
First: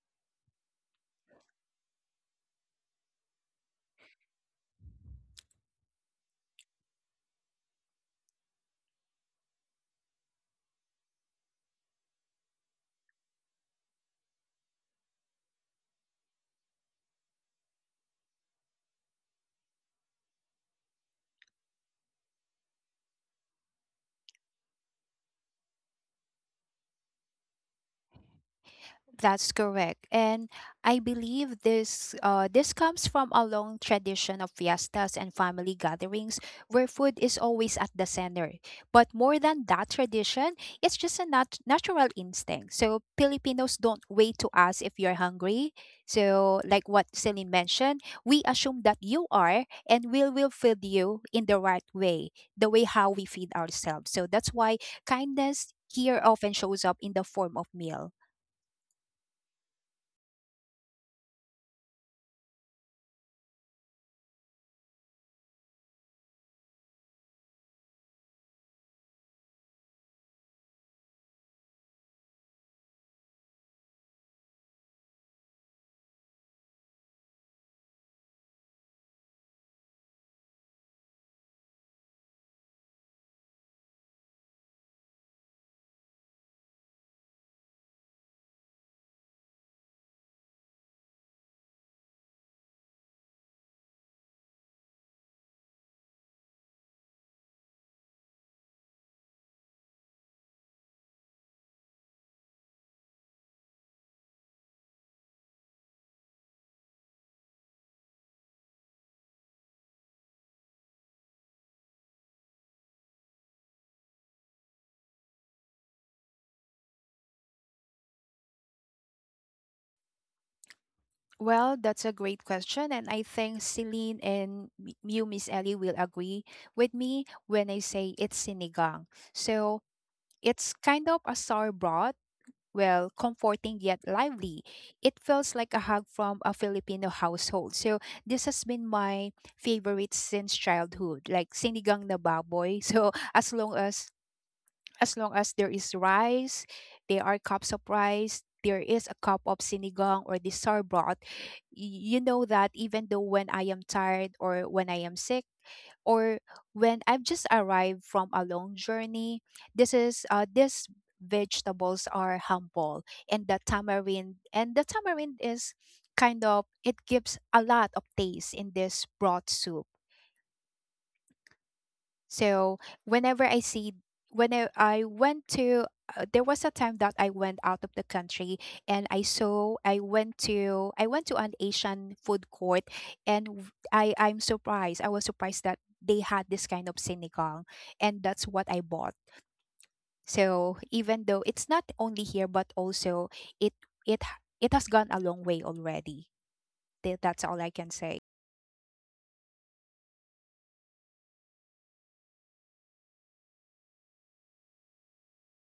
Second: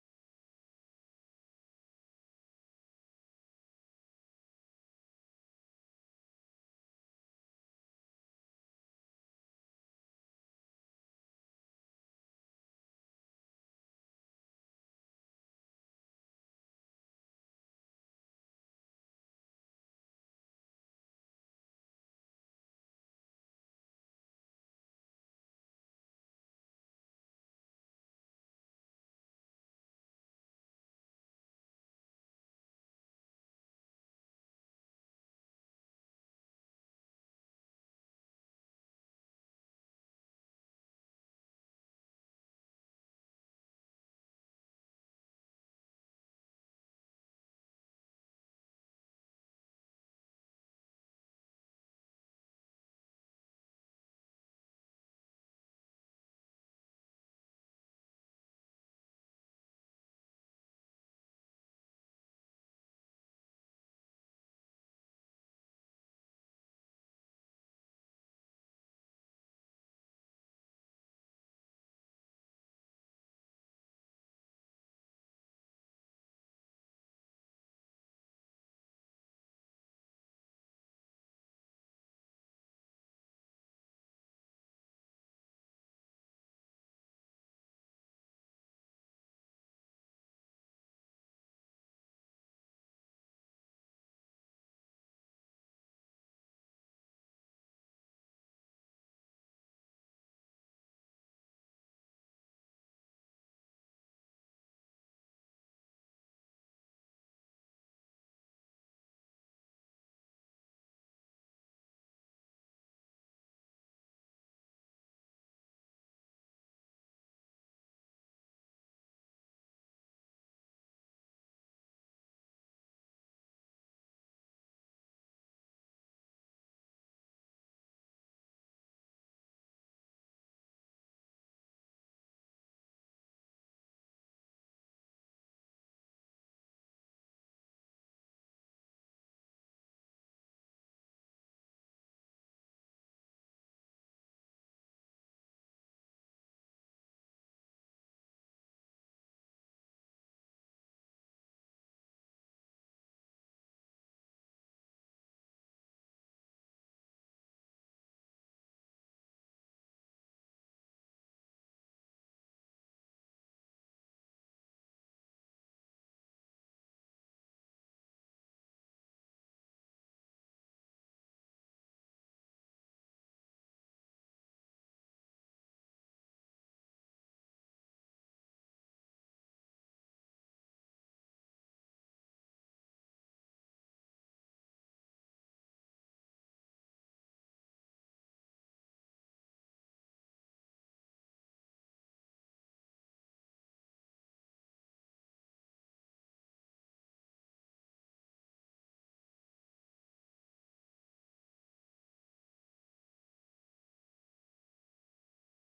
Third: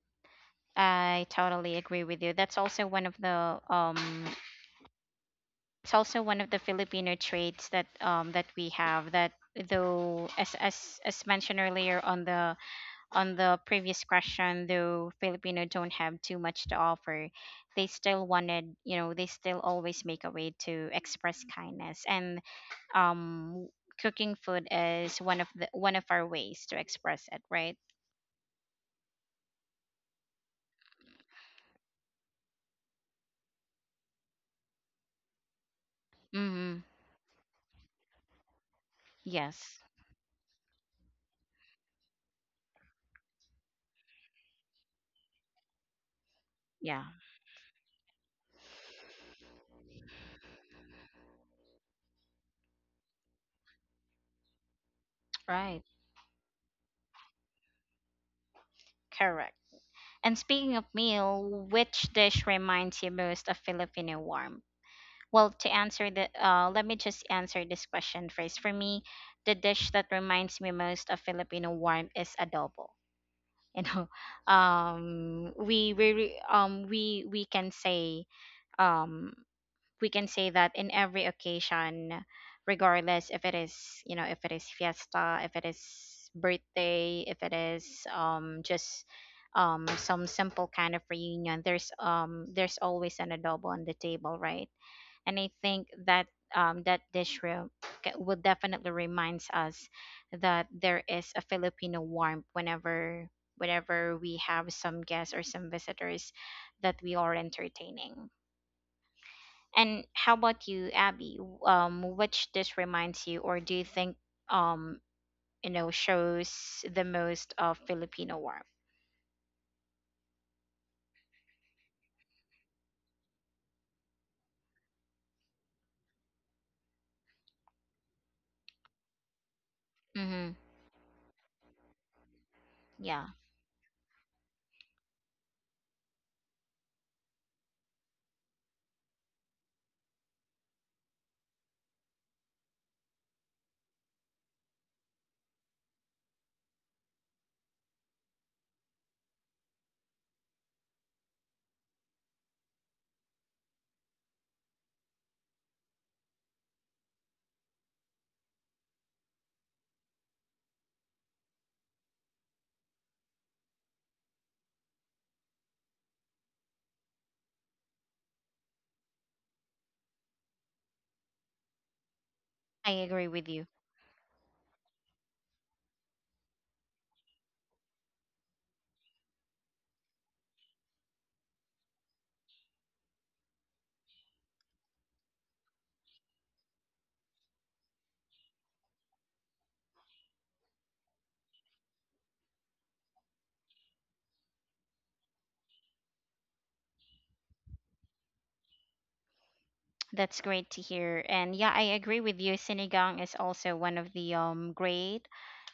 I totally agree with you. That's also one of the um, it's also one of the Filipino traits that um that we have that, though as as as mentioned earlier on the on the previous question, though Filipino don't have too much to offer, they still wanted, you know, they still always make a way to express kindness. And um, cooking food is one of the one of our ways to express it, right? That's correct. And I believe this uh, this comes from a long tradition of fiestas and family gatherings, Mm-hmm. where food is always at the center. But more than Yes. that tradition, it's just a nat- natural instinct. So Filipinos don't wait to ask if you're hungry. So like Yeah. what Celine mentioned, we assume that you are, and we will feed you in the right way, the way how we feed ourselves. So that's why kindness Right. here often shows up in the form of meal. Correct. And speaking of meal, which dish reminds you most of Filipino warmth? Well, to answer the, uh, let me just answer this question first. For me, the dish that reminds me most of Filipino warmth is adobo. You know, um, we we re- um we we can say um we can say that in every occasion, regardless if it is you know if it is fiesta, if it is birthday, if it is um just um some simple kind of reunion, there's um there's always an adobo on the table, right? And I think that um, that dish room ca- will definitely reminds us that there is a Filipino warmth whenever whenever we have some guests or some visitors that we are entertaining. And how about you, Abby? W- Um, which dish reminds you, or do you think um you know shows the most of Filipino warmth? Well, that's a great question. And I think Celine and m- you, Miss Ellie, will agree with me when I say it's sinigang. So Mm-hmm. it's kind of a sour broth, well, Yeah, comforting yet lively. It feels like a hug from a Filipino household. So this has been my favorite since childhood, like sinigang na baboy. So as long as as long as there is rice, there are cups of rice, there is a cup of sinigang or the sour broth, y- you know that even though when I am tired, or when I am sick, or when I've just arrived from a long journey, this is uh these vegetables are humble, and the tamarind and the tamarind is kind of it gives a lot of taste in this broth soup. So I agree with whenever I you. see, when I, I went to uh, there was a time that I went out of the country, and I saw I went to I went to an Asian food court, and w- I I'm surprised, I was surprised that they had this kind of sinigang, and that's what I bought. So even though it's not only here but also it it h- it has gone a long way already. Th- That's all I can say. That's great to hear. And yeah, I agree with you. Sinigang is also one of the um great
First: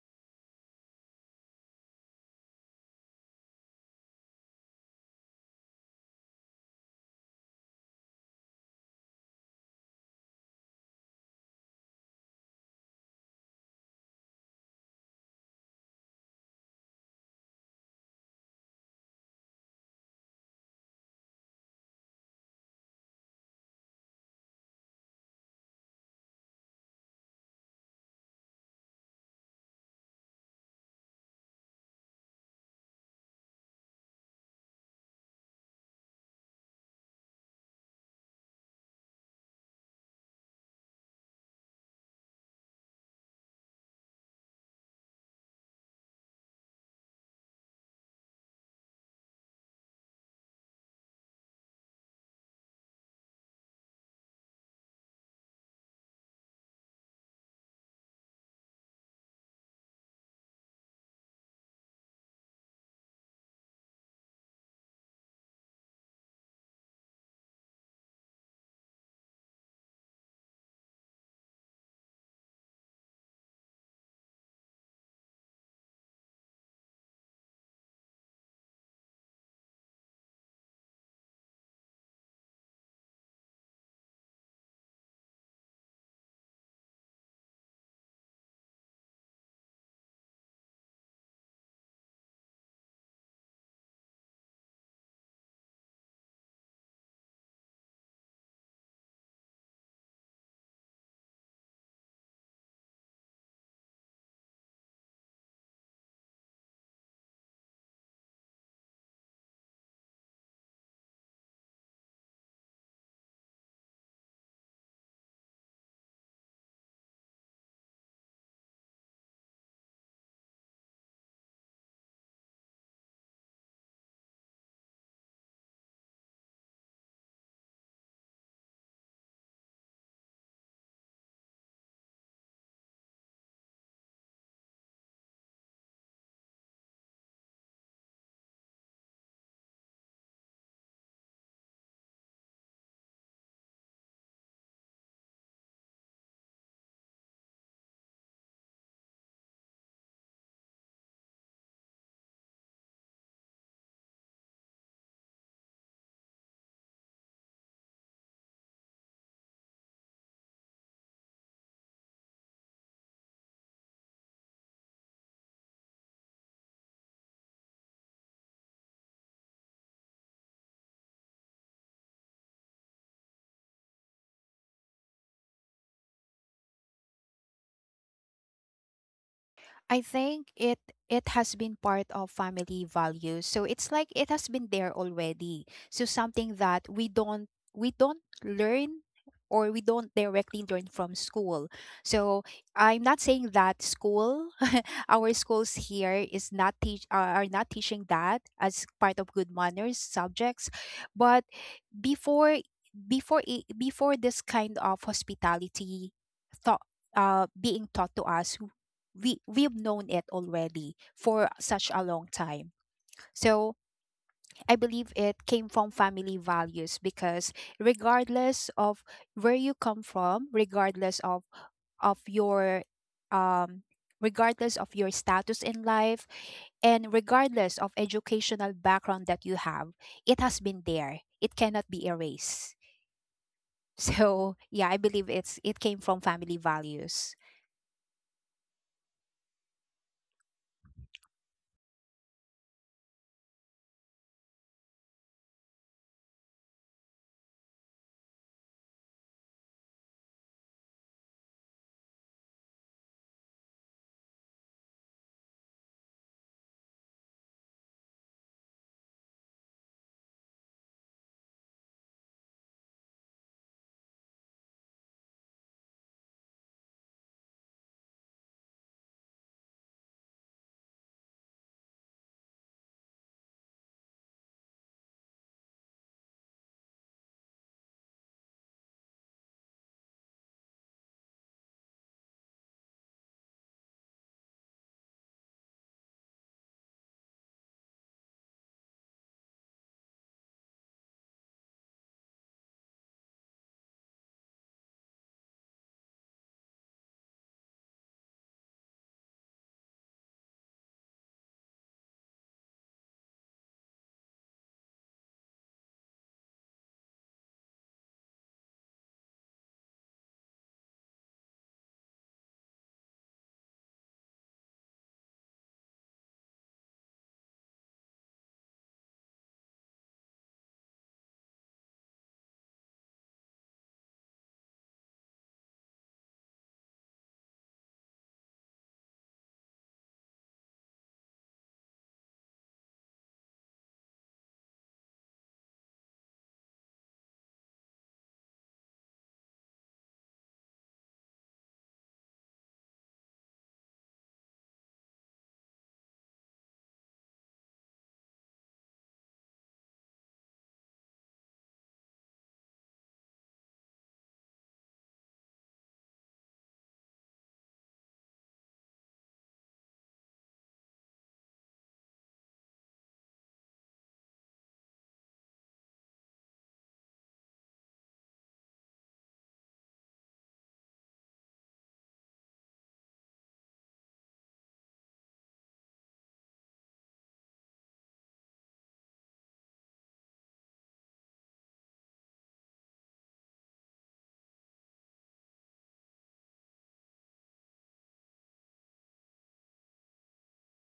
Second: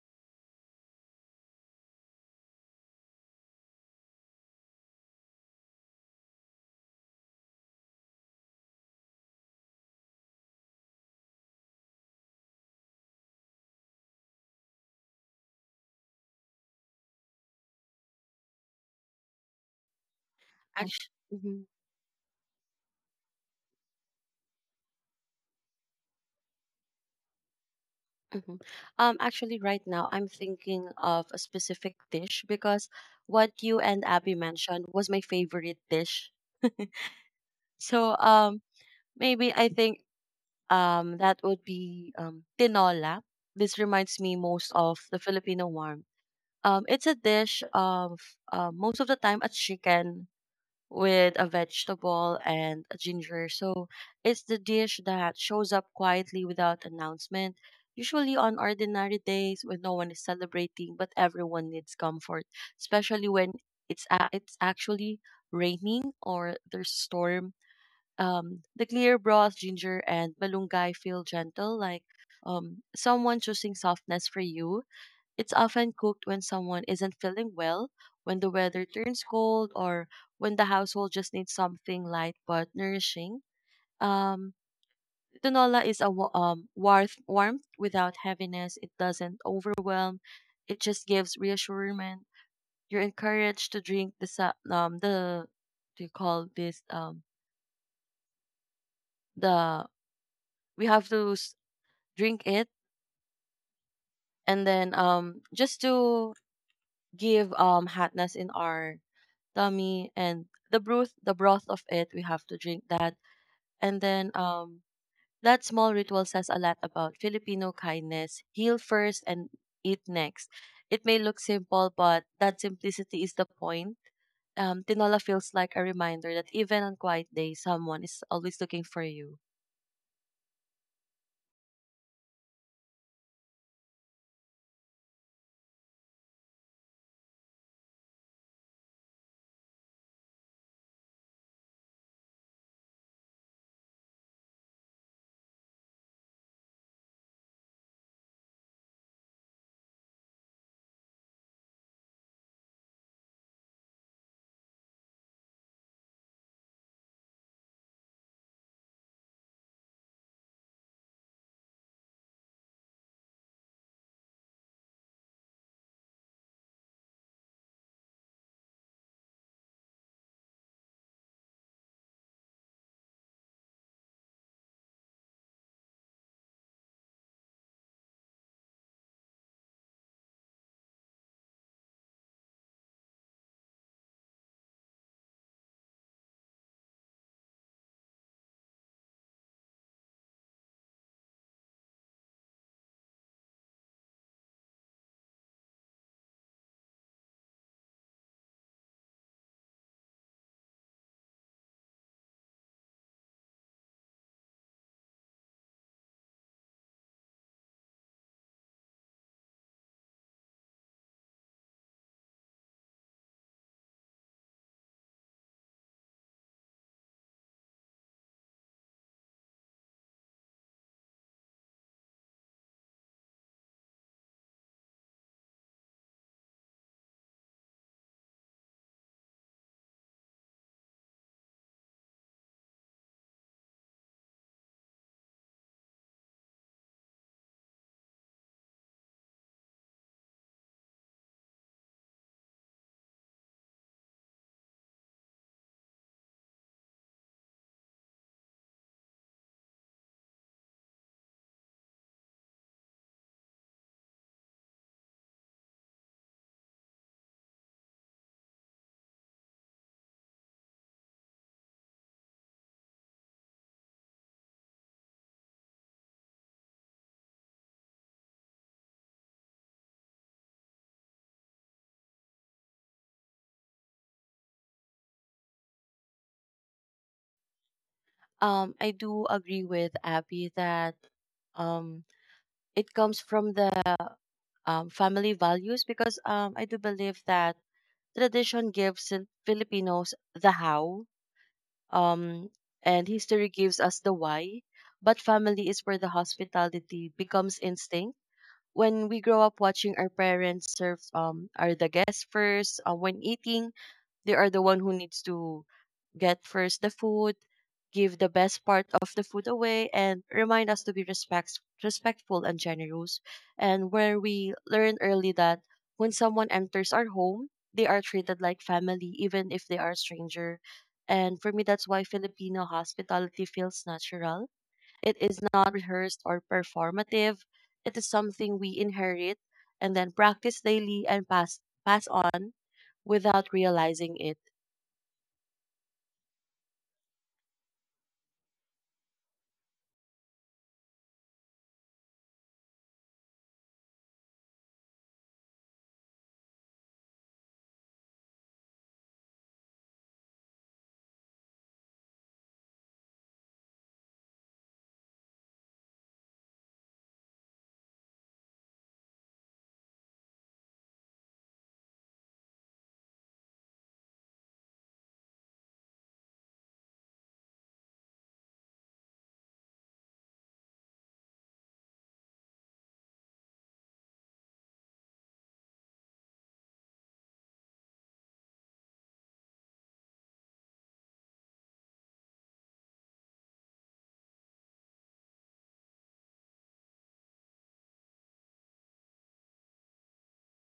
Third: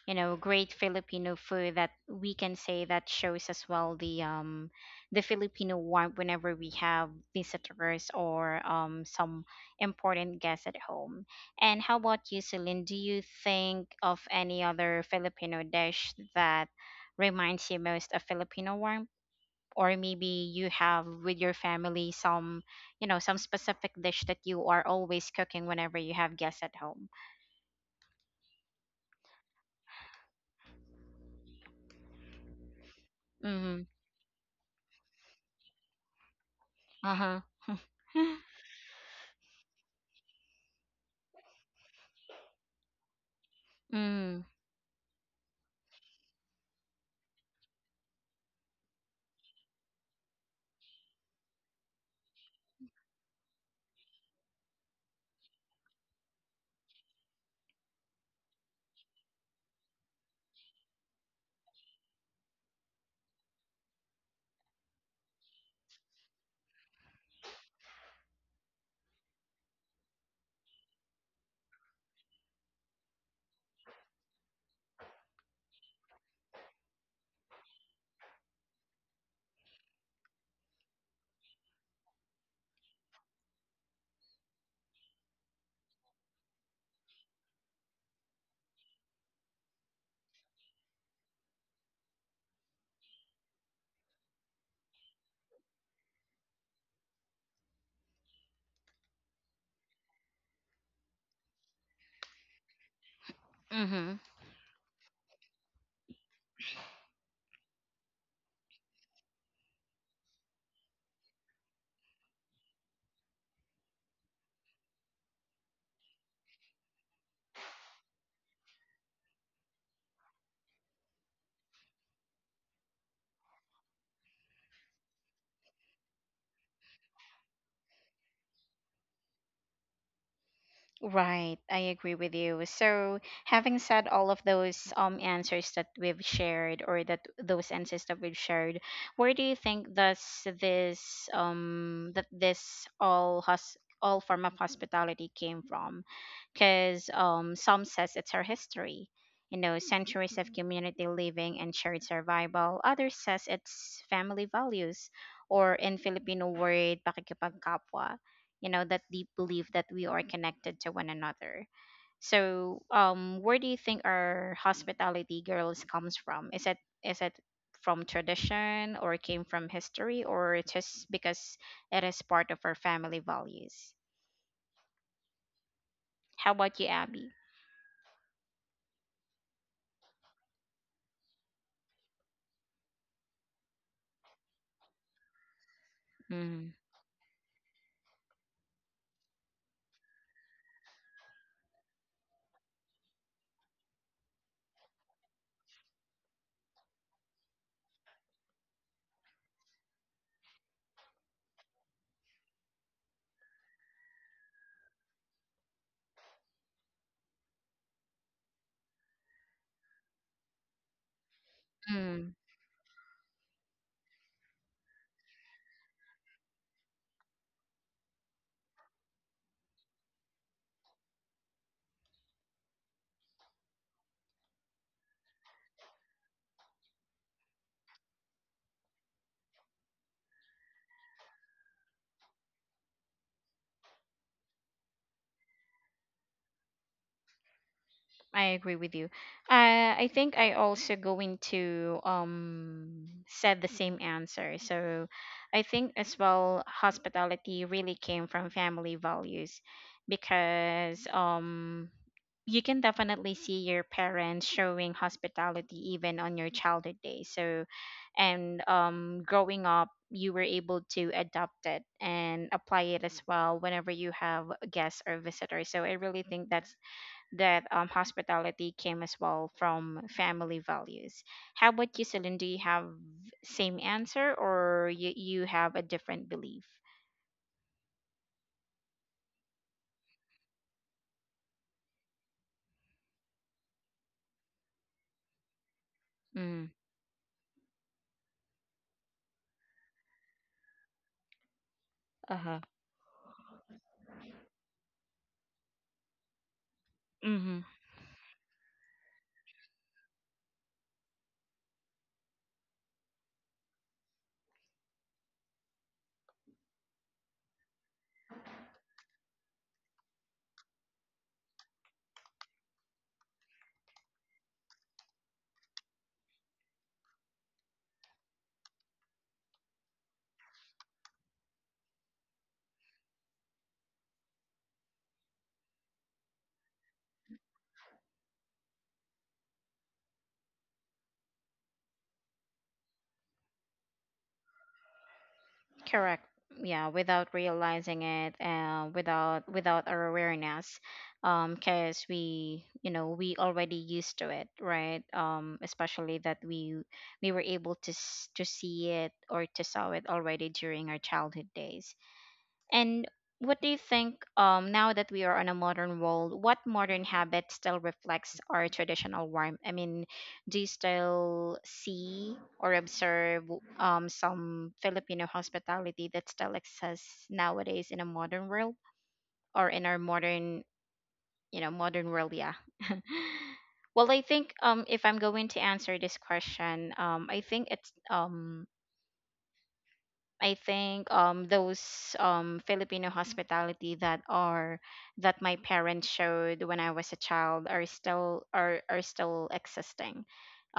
you know great Filipino food that we can say that shows as well the um the Filipino warmth whenever we have visitors or um some important guests at home. And how about you, Celine? Do you think of any other Filipino dish that reminds you most of Filipino warmth, or maybe you have Ac- with your family some you know some specific dish that you are always cooking whenever you have guests at home? hmm Um, actually, right now I'm thinking of a specific dish because what you Mm-hmm. and Abby mentioned was my favorite dish. Uh-huh. So, um, maybe I think um that would be um tinola. This reminds me Mm. most of the Filipino one. Um, it's a dish of uh, most of the time a chicken with a vegetable and a ginger. So it's the dish that shows up quietly without announcement, usually on ordinary days when no one is celebrating, but everyone needs comfort, especially when it's a- it's actually raining or there's a storm. Um, the clear broth, ginger, and malunggay feel gentle, like um, someone choosing softness for you. It's often cooked when someone isn't feeling well, when the weather turns cold, or when the household just needs something light but nourishing. Um, Tinola is a wa- um, warmth, warmth without heaviness. It doesn't overwhelm. It just gives reassurance. You're encouraged to drink the sa- um the do you call this um the we have to s- drink it, Mm-hmm. and then um just to give um hotness in our tummy, and the broth the broth of it we have to drink that. And then um That small ritual says a lot about Filipino kindness: heal first and eat next. It may look simple, but that simplicity is the point. um, Tinola feels like a reminder that even on quiet days someone is always looking for you. Right. I agree with you. So, having said all of those um answers that we've shared or that those answers that we've shared, where do you think does this um that this all hos all form of hospitality came from? Because um some says it's our history, you know, centuries of community living and shared survival. Others says it's family values, or in Filipino word, pakikipagkapwa, you know, that deep belief that we are connected to one another. So um where do you think our hospitality girls comes from? Is it is it from tradition or came from history, or just because it is part of our family values? How about you, Abby? I think it it has been part of family values. So it's like it has been there already. So something Mm. that we don't we don't learn, or we don't directly learn from school. So I'm not saying that school our schools here is not teach are are not teaching that as part of good manners subjects, but before before it, before this kind of hospitality thought uh being taught to us w- we we've known it already for such a long time. So I believe it came from family values, because regardless of where you come from, regardless of of your um regardless of your status in life, and regardless of educational background that you have, it has been there, it cannot be erased. So yeah, I believe it's it came from family values. I agree with you. Uh, I think I also going to um said the same answer. So I think as well hospitality really came from family values because um you can definitely see your parents showing hospitality even on your childhood days. So and um growing up you were able to adopt it and apply it as well whenever you have guests or visitors. So I really think that's that um, hospitality came as well from family values. How about you, Celine? Do you have same answer, or you, you have a different belief? um I do agree with Abby that um it comes from the um, family values, because um, Mm. I do believe that tradition gives Fil- Filipinos the how, um, Uh-huh. and history gives us the why, but family is where the hospitality Mm-hmm. becomes instinct. When we grow up watching our parents serve um are the guests first uh, when eating, they are the one who needs to get first the food, give the best part of the food away, and remind us to be respect, respectful and generous, and where we learn early that when someone enters our home they are treated like family even if they are a stranger. And for me, that's why Filipino hospitality feels natural. It is not rehearsed or performative. It is something we inherit and then practice daily and pass pass on without realizing it. Correct. Yeah, without realizing it, uh, without without our awareness, um, because we, you know, we already used to it, right? Um, especially that we we were able to s- to see it or to saw it already during our childhood days. And what do you think, um, now that we are on a modern world, what modern habit still reflects our traditional warmth? I mean, do you still see or observe um, some Filipino hospitality that still exists nowadays in a modern world, or in our modern, you know, modern world? Yeah. Well, I think um, if I'm going to answer this question, um, I think it's um, I think um those um Filipino hospitality that are that my parents showed when I was a child are still are are still existing.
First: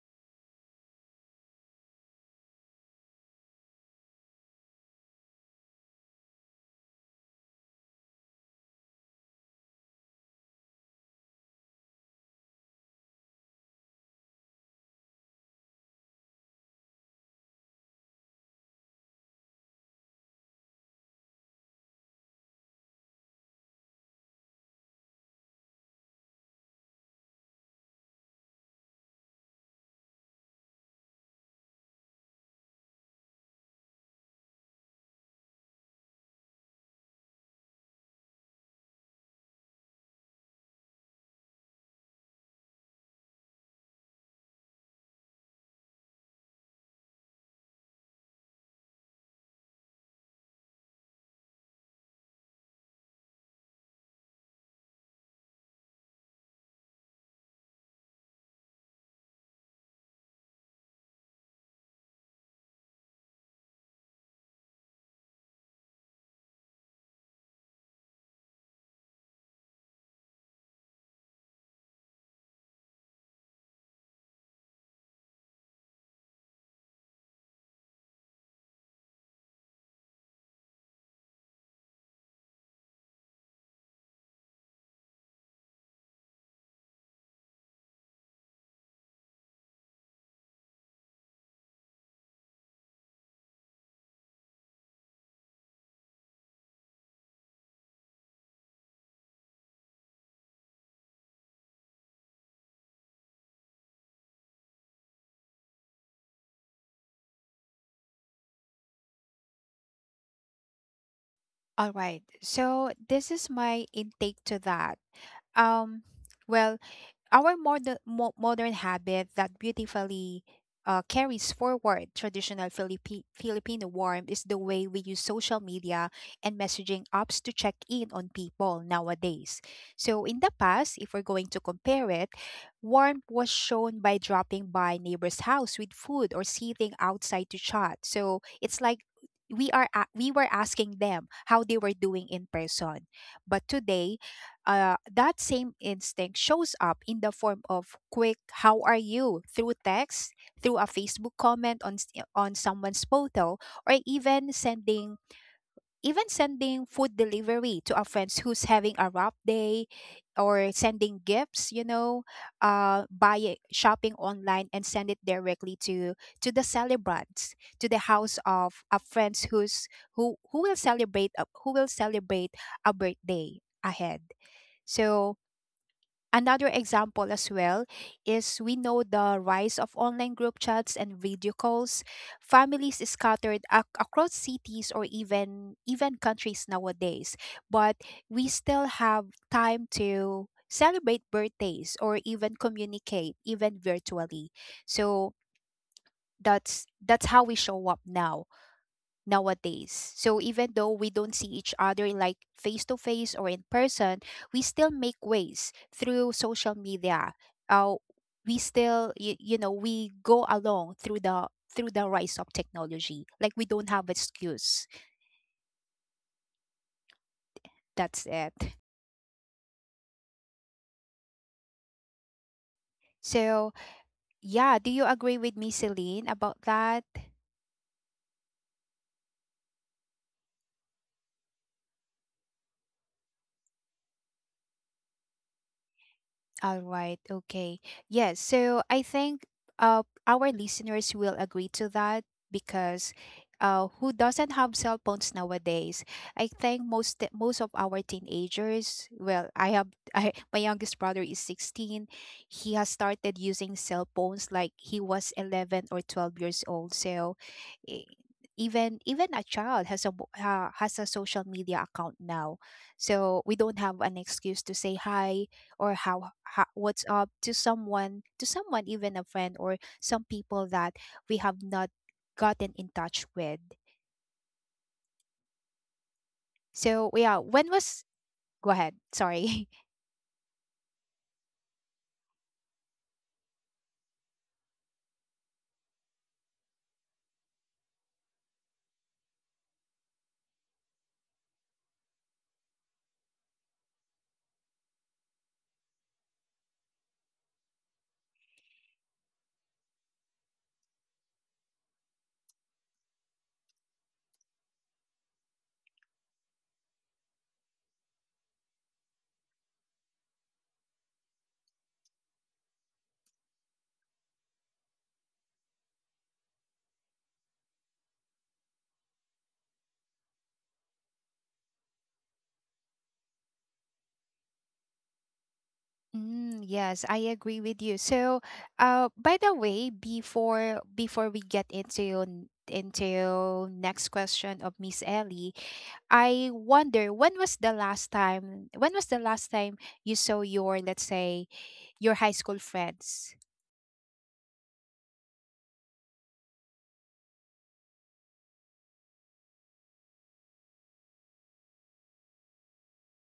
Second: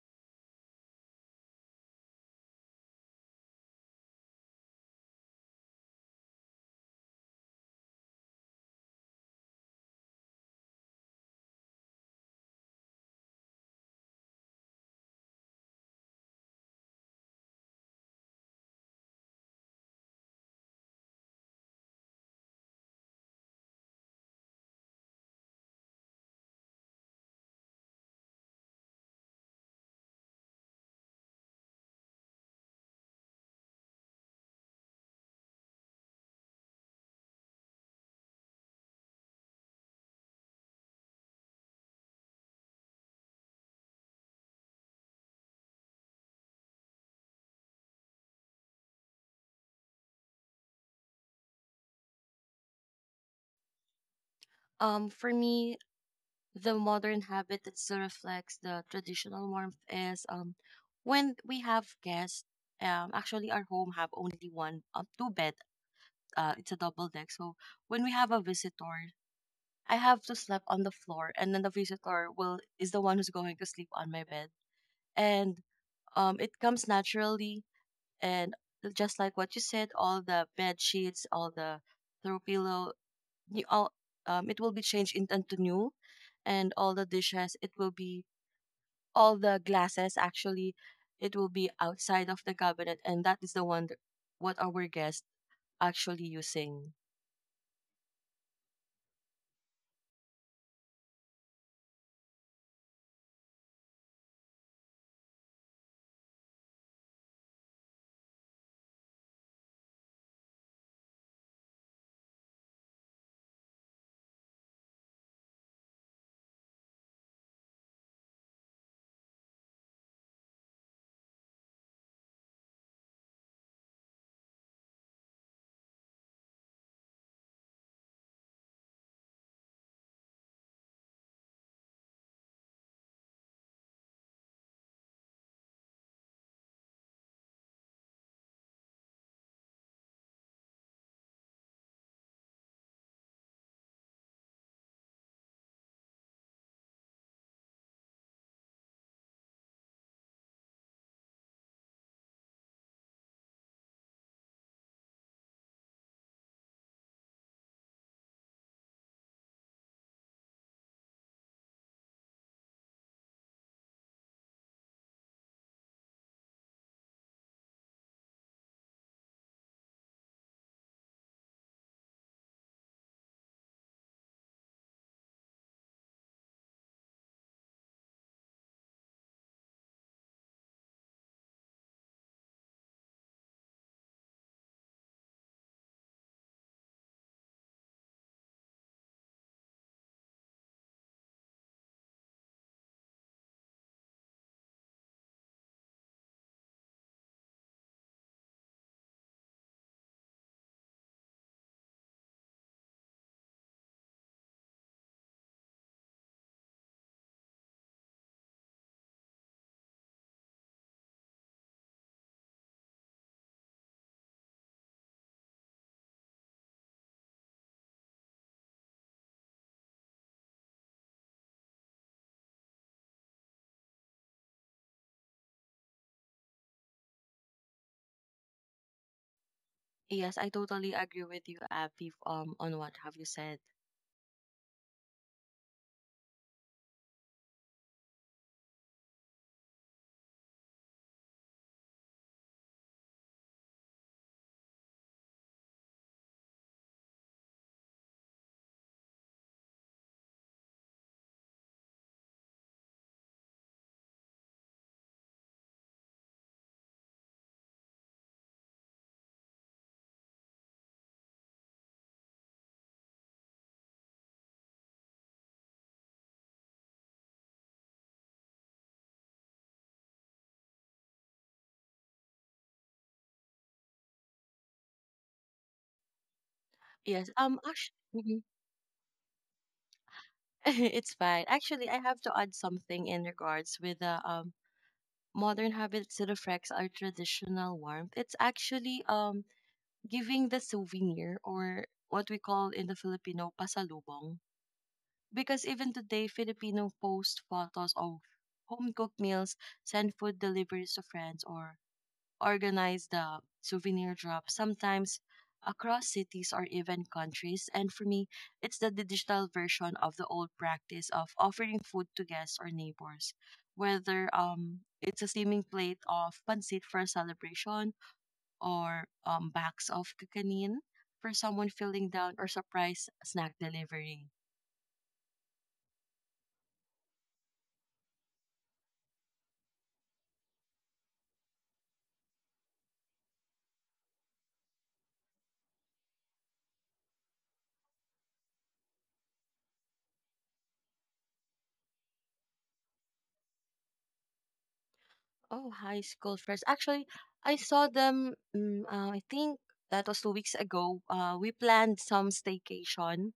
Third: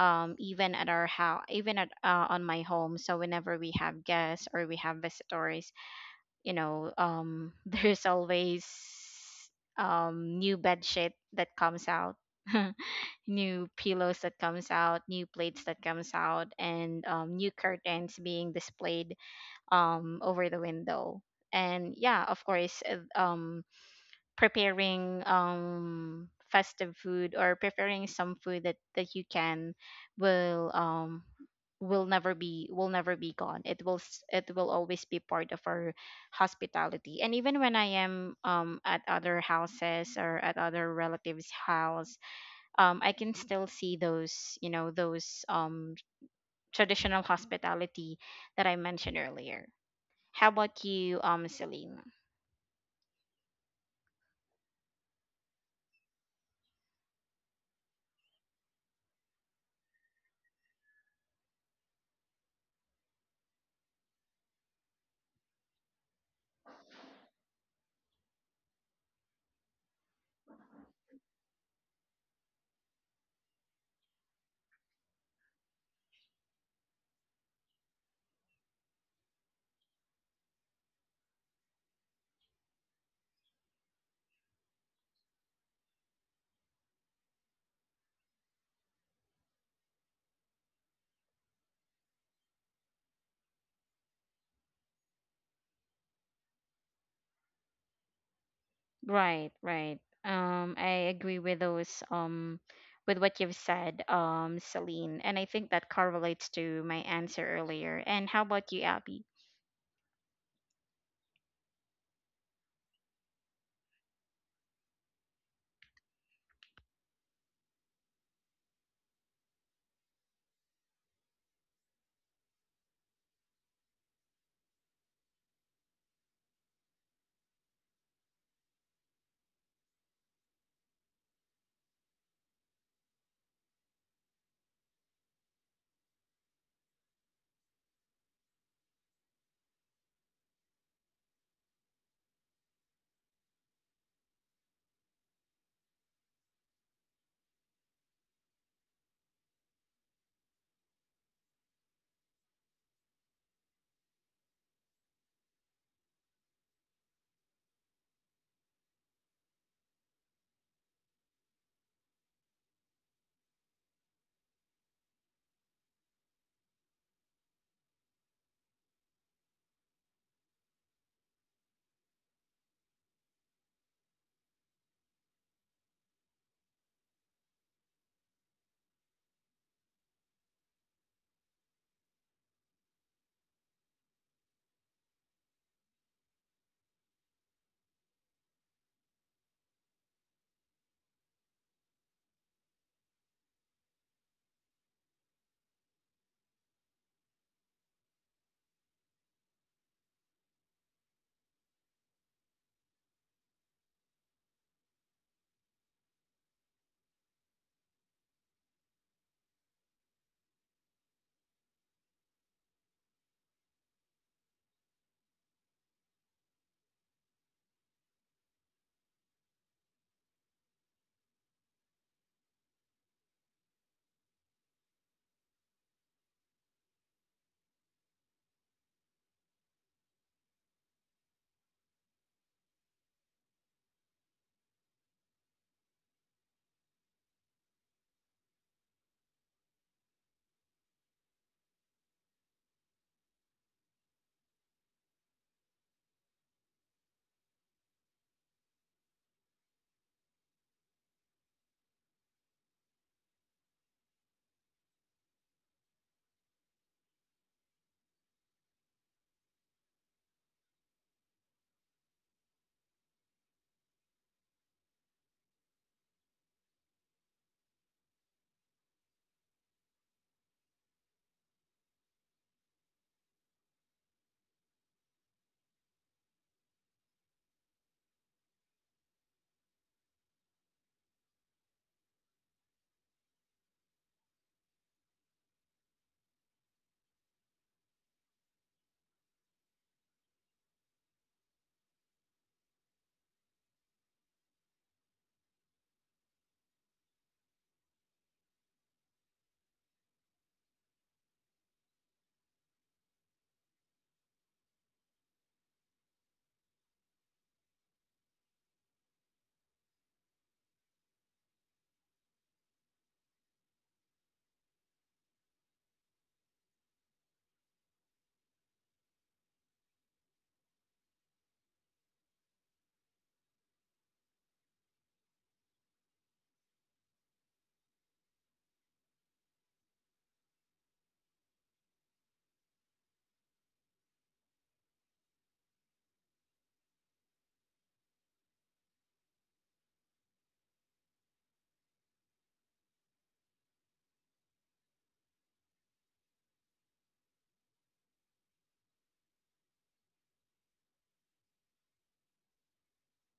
Um, even at our house, even at uh, on my home. So whenever we have guests or we have visitors, you know, um, there's always um new bed sheet that comes out, new pillows that comes out, new plates that comes out, and um, new curtains being displayed um over the window. And yeah, of course uh, um, preparing um festive food, or preparing some food that that you can will um will never be will never be gone. It will s- it will always be part of our hospitality. And even when I am um at other houses or at other relatives house, um I can still see those, you know, those um traditional hospitality that I mentioned earlier. How about you, um, Celine? Um, for me, the modern habit that still reflects the traditional warmth is um, when we have guests. Um, actually, our home have only one um, two bed. Uh, it's a double deck. So when we have a visitor, I have to sleep on the floor, and then the visitor will is the one who's going to sleep on my bed, and um, it comes naturally. And just like what you said, all the bed sheets, all the throw pillow, you all um, it will be changed in- into new, and all the dishes, it will be all the glasses actually, it will be outside of the cabinet, and that is the one that what our guests actually using. Right, right. Um, I agree with those, um, with what you've said, um, Celine, and I think that correlates to my answer earlier. And how about you, Abby? All right. So this is my intake to that. Um well, our modern, mo- modern habit that beautifully uh, carries forward traditional Philippi- Filipino warmth is the way we use social media and messaging apps to check in on people nowadays. So in the past, if we're going to compare it, warmth was shown by dropping by neighbor's house with food or sitting outside to chat. So it's like we are a- we were asking them how they were doing in person. But today, uh, that same instinct shows up in the form of quick how are you, through text, through a facebook comment on s- on someone's photo, or even sending even sending food delivery to a friend who's having a rough day, or sending gifts you know uh Buy it, shopping online, and send it directly to to the celebrants, to the house of a friend who's who who will celebrate a- who will celebrate a birthday ahead. So another example as well is we know the rise of online group chats and video calls. Families is scattered ac- across cities or even even countries nowadays, but we still have time to celebrate birthdays or even communicate even virtually. So that's that's how we show up now nowadays. So even though we don't see each other like face to face or in person, we still make ways through social media. Uh, we still you, you know we go along through the through the rise of technology. Like we don't have excuse. That's it. So yeah, do you agree with me, Celine, about that? Yes, I totally agree with you, Abby, um, on what have you said. All right. Okay. Yes. So I think uh, our listeners will agree to that, because uh, who doesn't have cell phones nowadays? I think most most of our teenagers. Well, I have I, my youngest brother is sixteen. He has started using cell phones like he was eleven or twelve years old. So. eh, Even even a child has a uh, has a social media account now, so we don't have an excuse to say hi or how, how what's up to someone, to someone even a friend or some people that we have not gotten in touch with. So Yes, yeah, um, when was actually, go ahead, sorry. it's fine. Actually, I have to add something in regards with the um modern habits that reflects our traditional warmth. It's actually um giving the souvenir or what we call in the Filipino pasalubong. Because even today, Filipino post photos of home cooked meals, send food deliveries to friends, or organize the souvenir drop, sometimes across cities or even countries. And for me, it's the digital version of the old practice of offering food to guests or neighbors, whether um it's a steaming plate of pancit for a celebration or um, bags of kakanin for someone feeling down or surprise snack delivery. Mm, yes, I agree with you. So, uh, by the way, before before we get into n- into next question of Miss Ellie, I wonder when was the last time when was the last time you saw your, let's say, your high school friends? Oh, high school friends. Actually, I saw them, mm, uh, I think that was two weeks ago. Uh, we planned some staycation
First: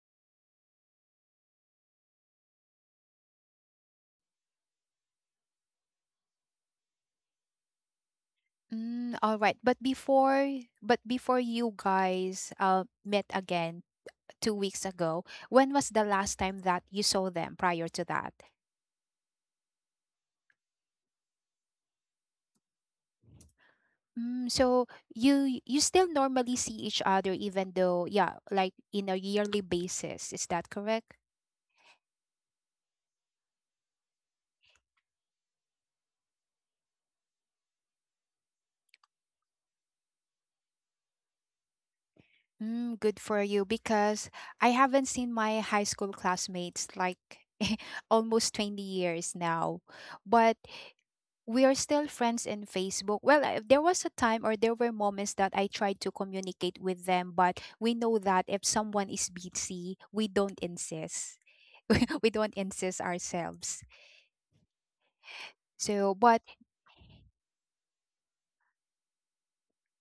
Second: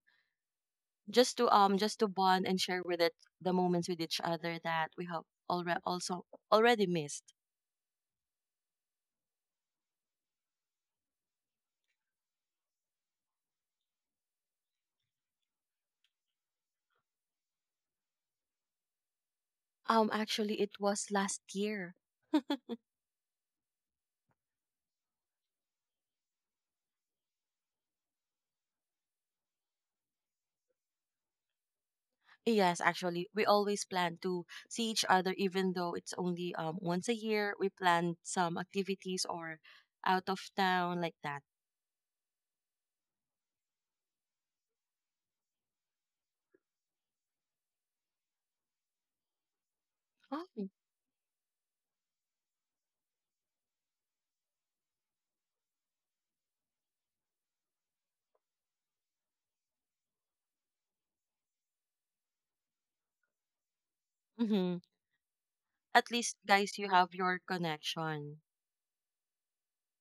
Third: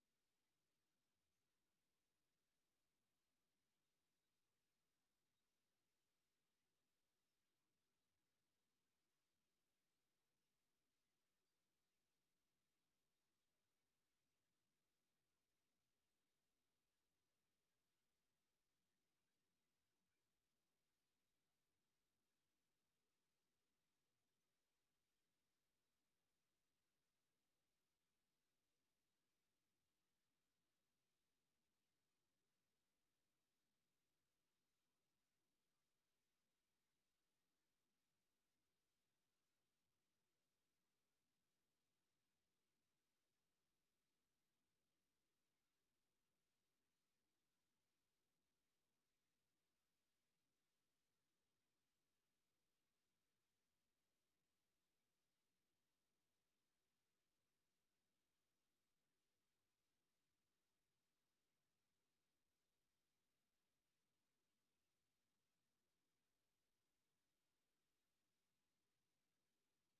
just to um just to bond and share with it the moments with each other that we have already also already missed. Mm, all right. But before, but before you guys uh met again two weeks ago, when was the last time that you saw them prior to that? Um, actually, it was last year. Mm, so you you still normally see each other, even though, yeah, like in a yearly basis. Is that correct? Yes, actually, we always plan to see each other, even though it's only um once a year. We plan some activities or out of town like that. Mm, good for you, because I haven't seen my high school classmates like almost twenty years now. But Oh. we are still friends in Facebook. Well, I, there was a time or there were moments that I tried to communicate with them, but we know that if someone is busy, we don't insist. We don't insist ourselves. Mm-hmm. At So, least, but guys, you have your connection.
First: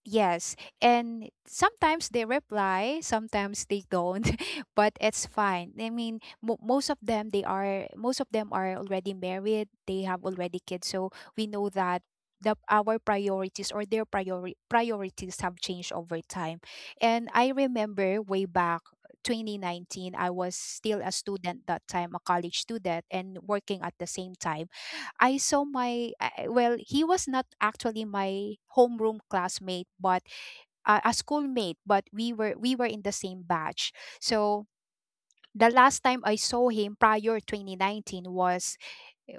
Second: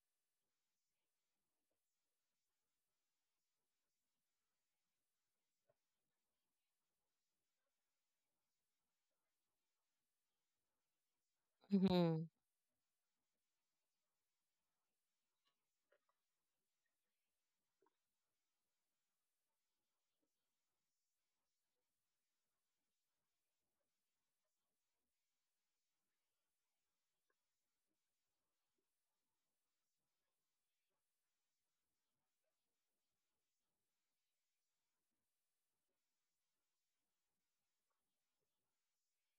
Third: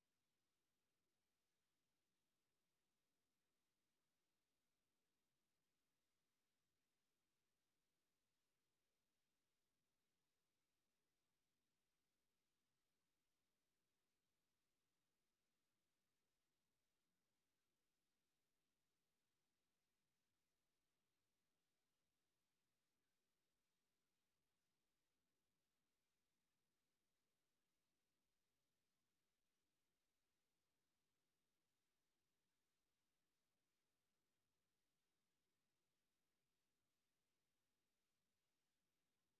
yes, and sometimes they reply, sometimes they don't. But it's fine. I mean, mo most of them, they are most of them are already married, they have already kids, so we know that Mm-hmm. the our priorities or their priori priorities have changed over time. And I remember way back twenty nineteen, I was still a student that time, a college student, and working at the same time. I saw my I- I- well, he was not actually my homeroom classmate, but uh, a schoolmate. But we were we were in the same batch. So the last time I saw him prior two thousand nineteen was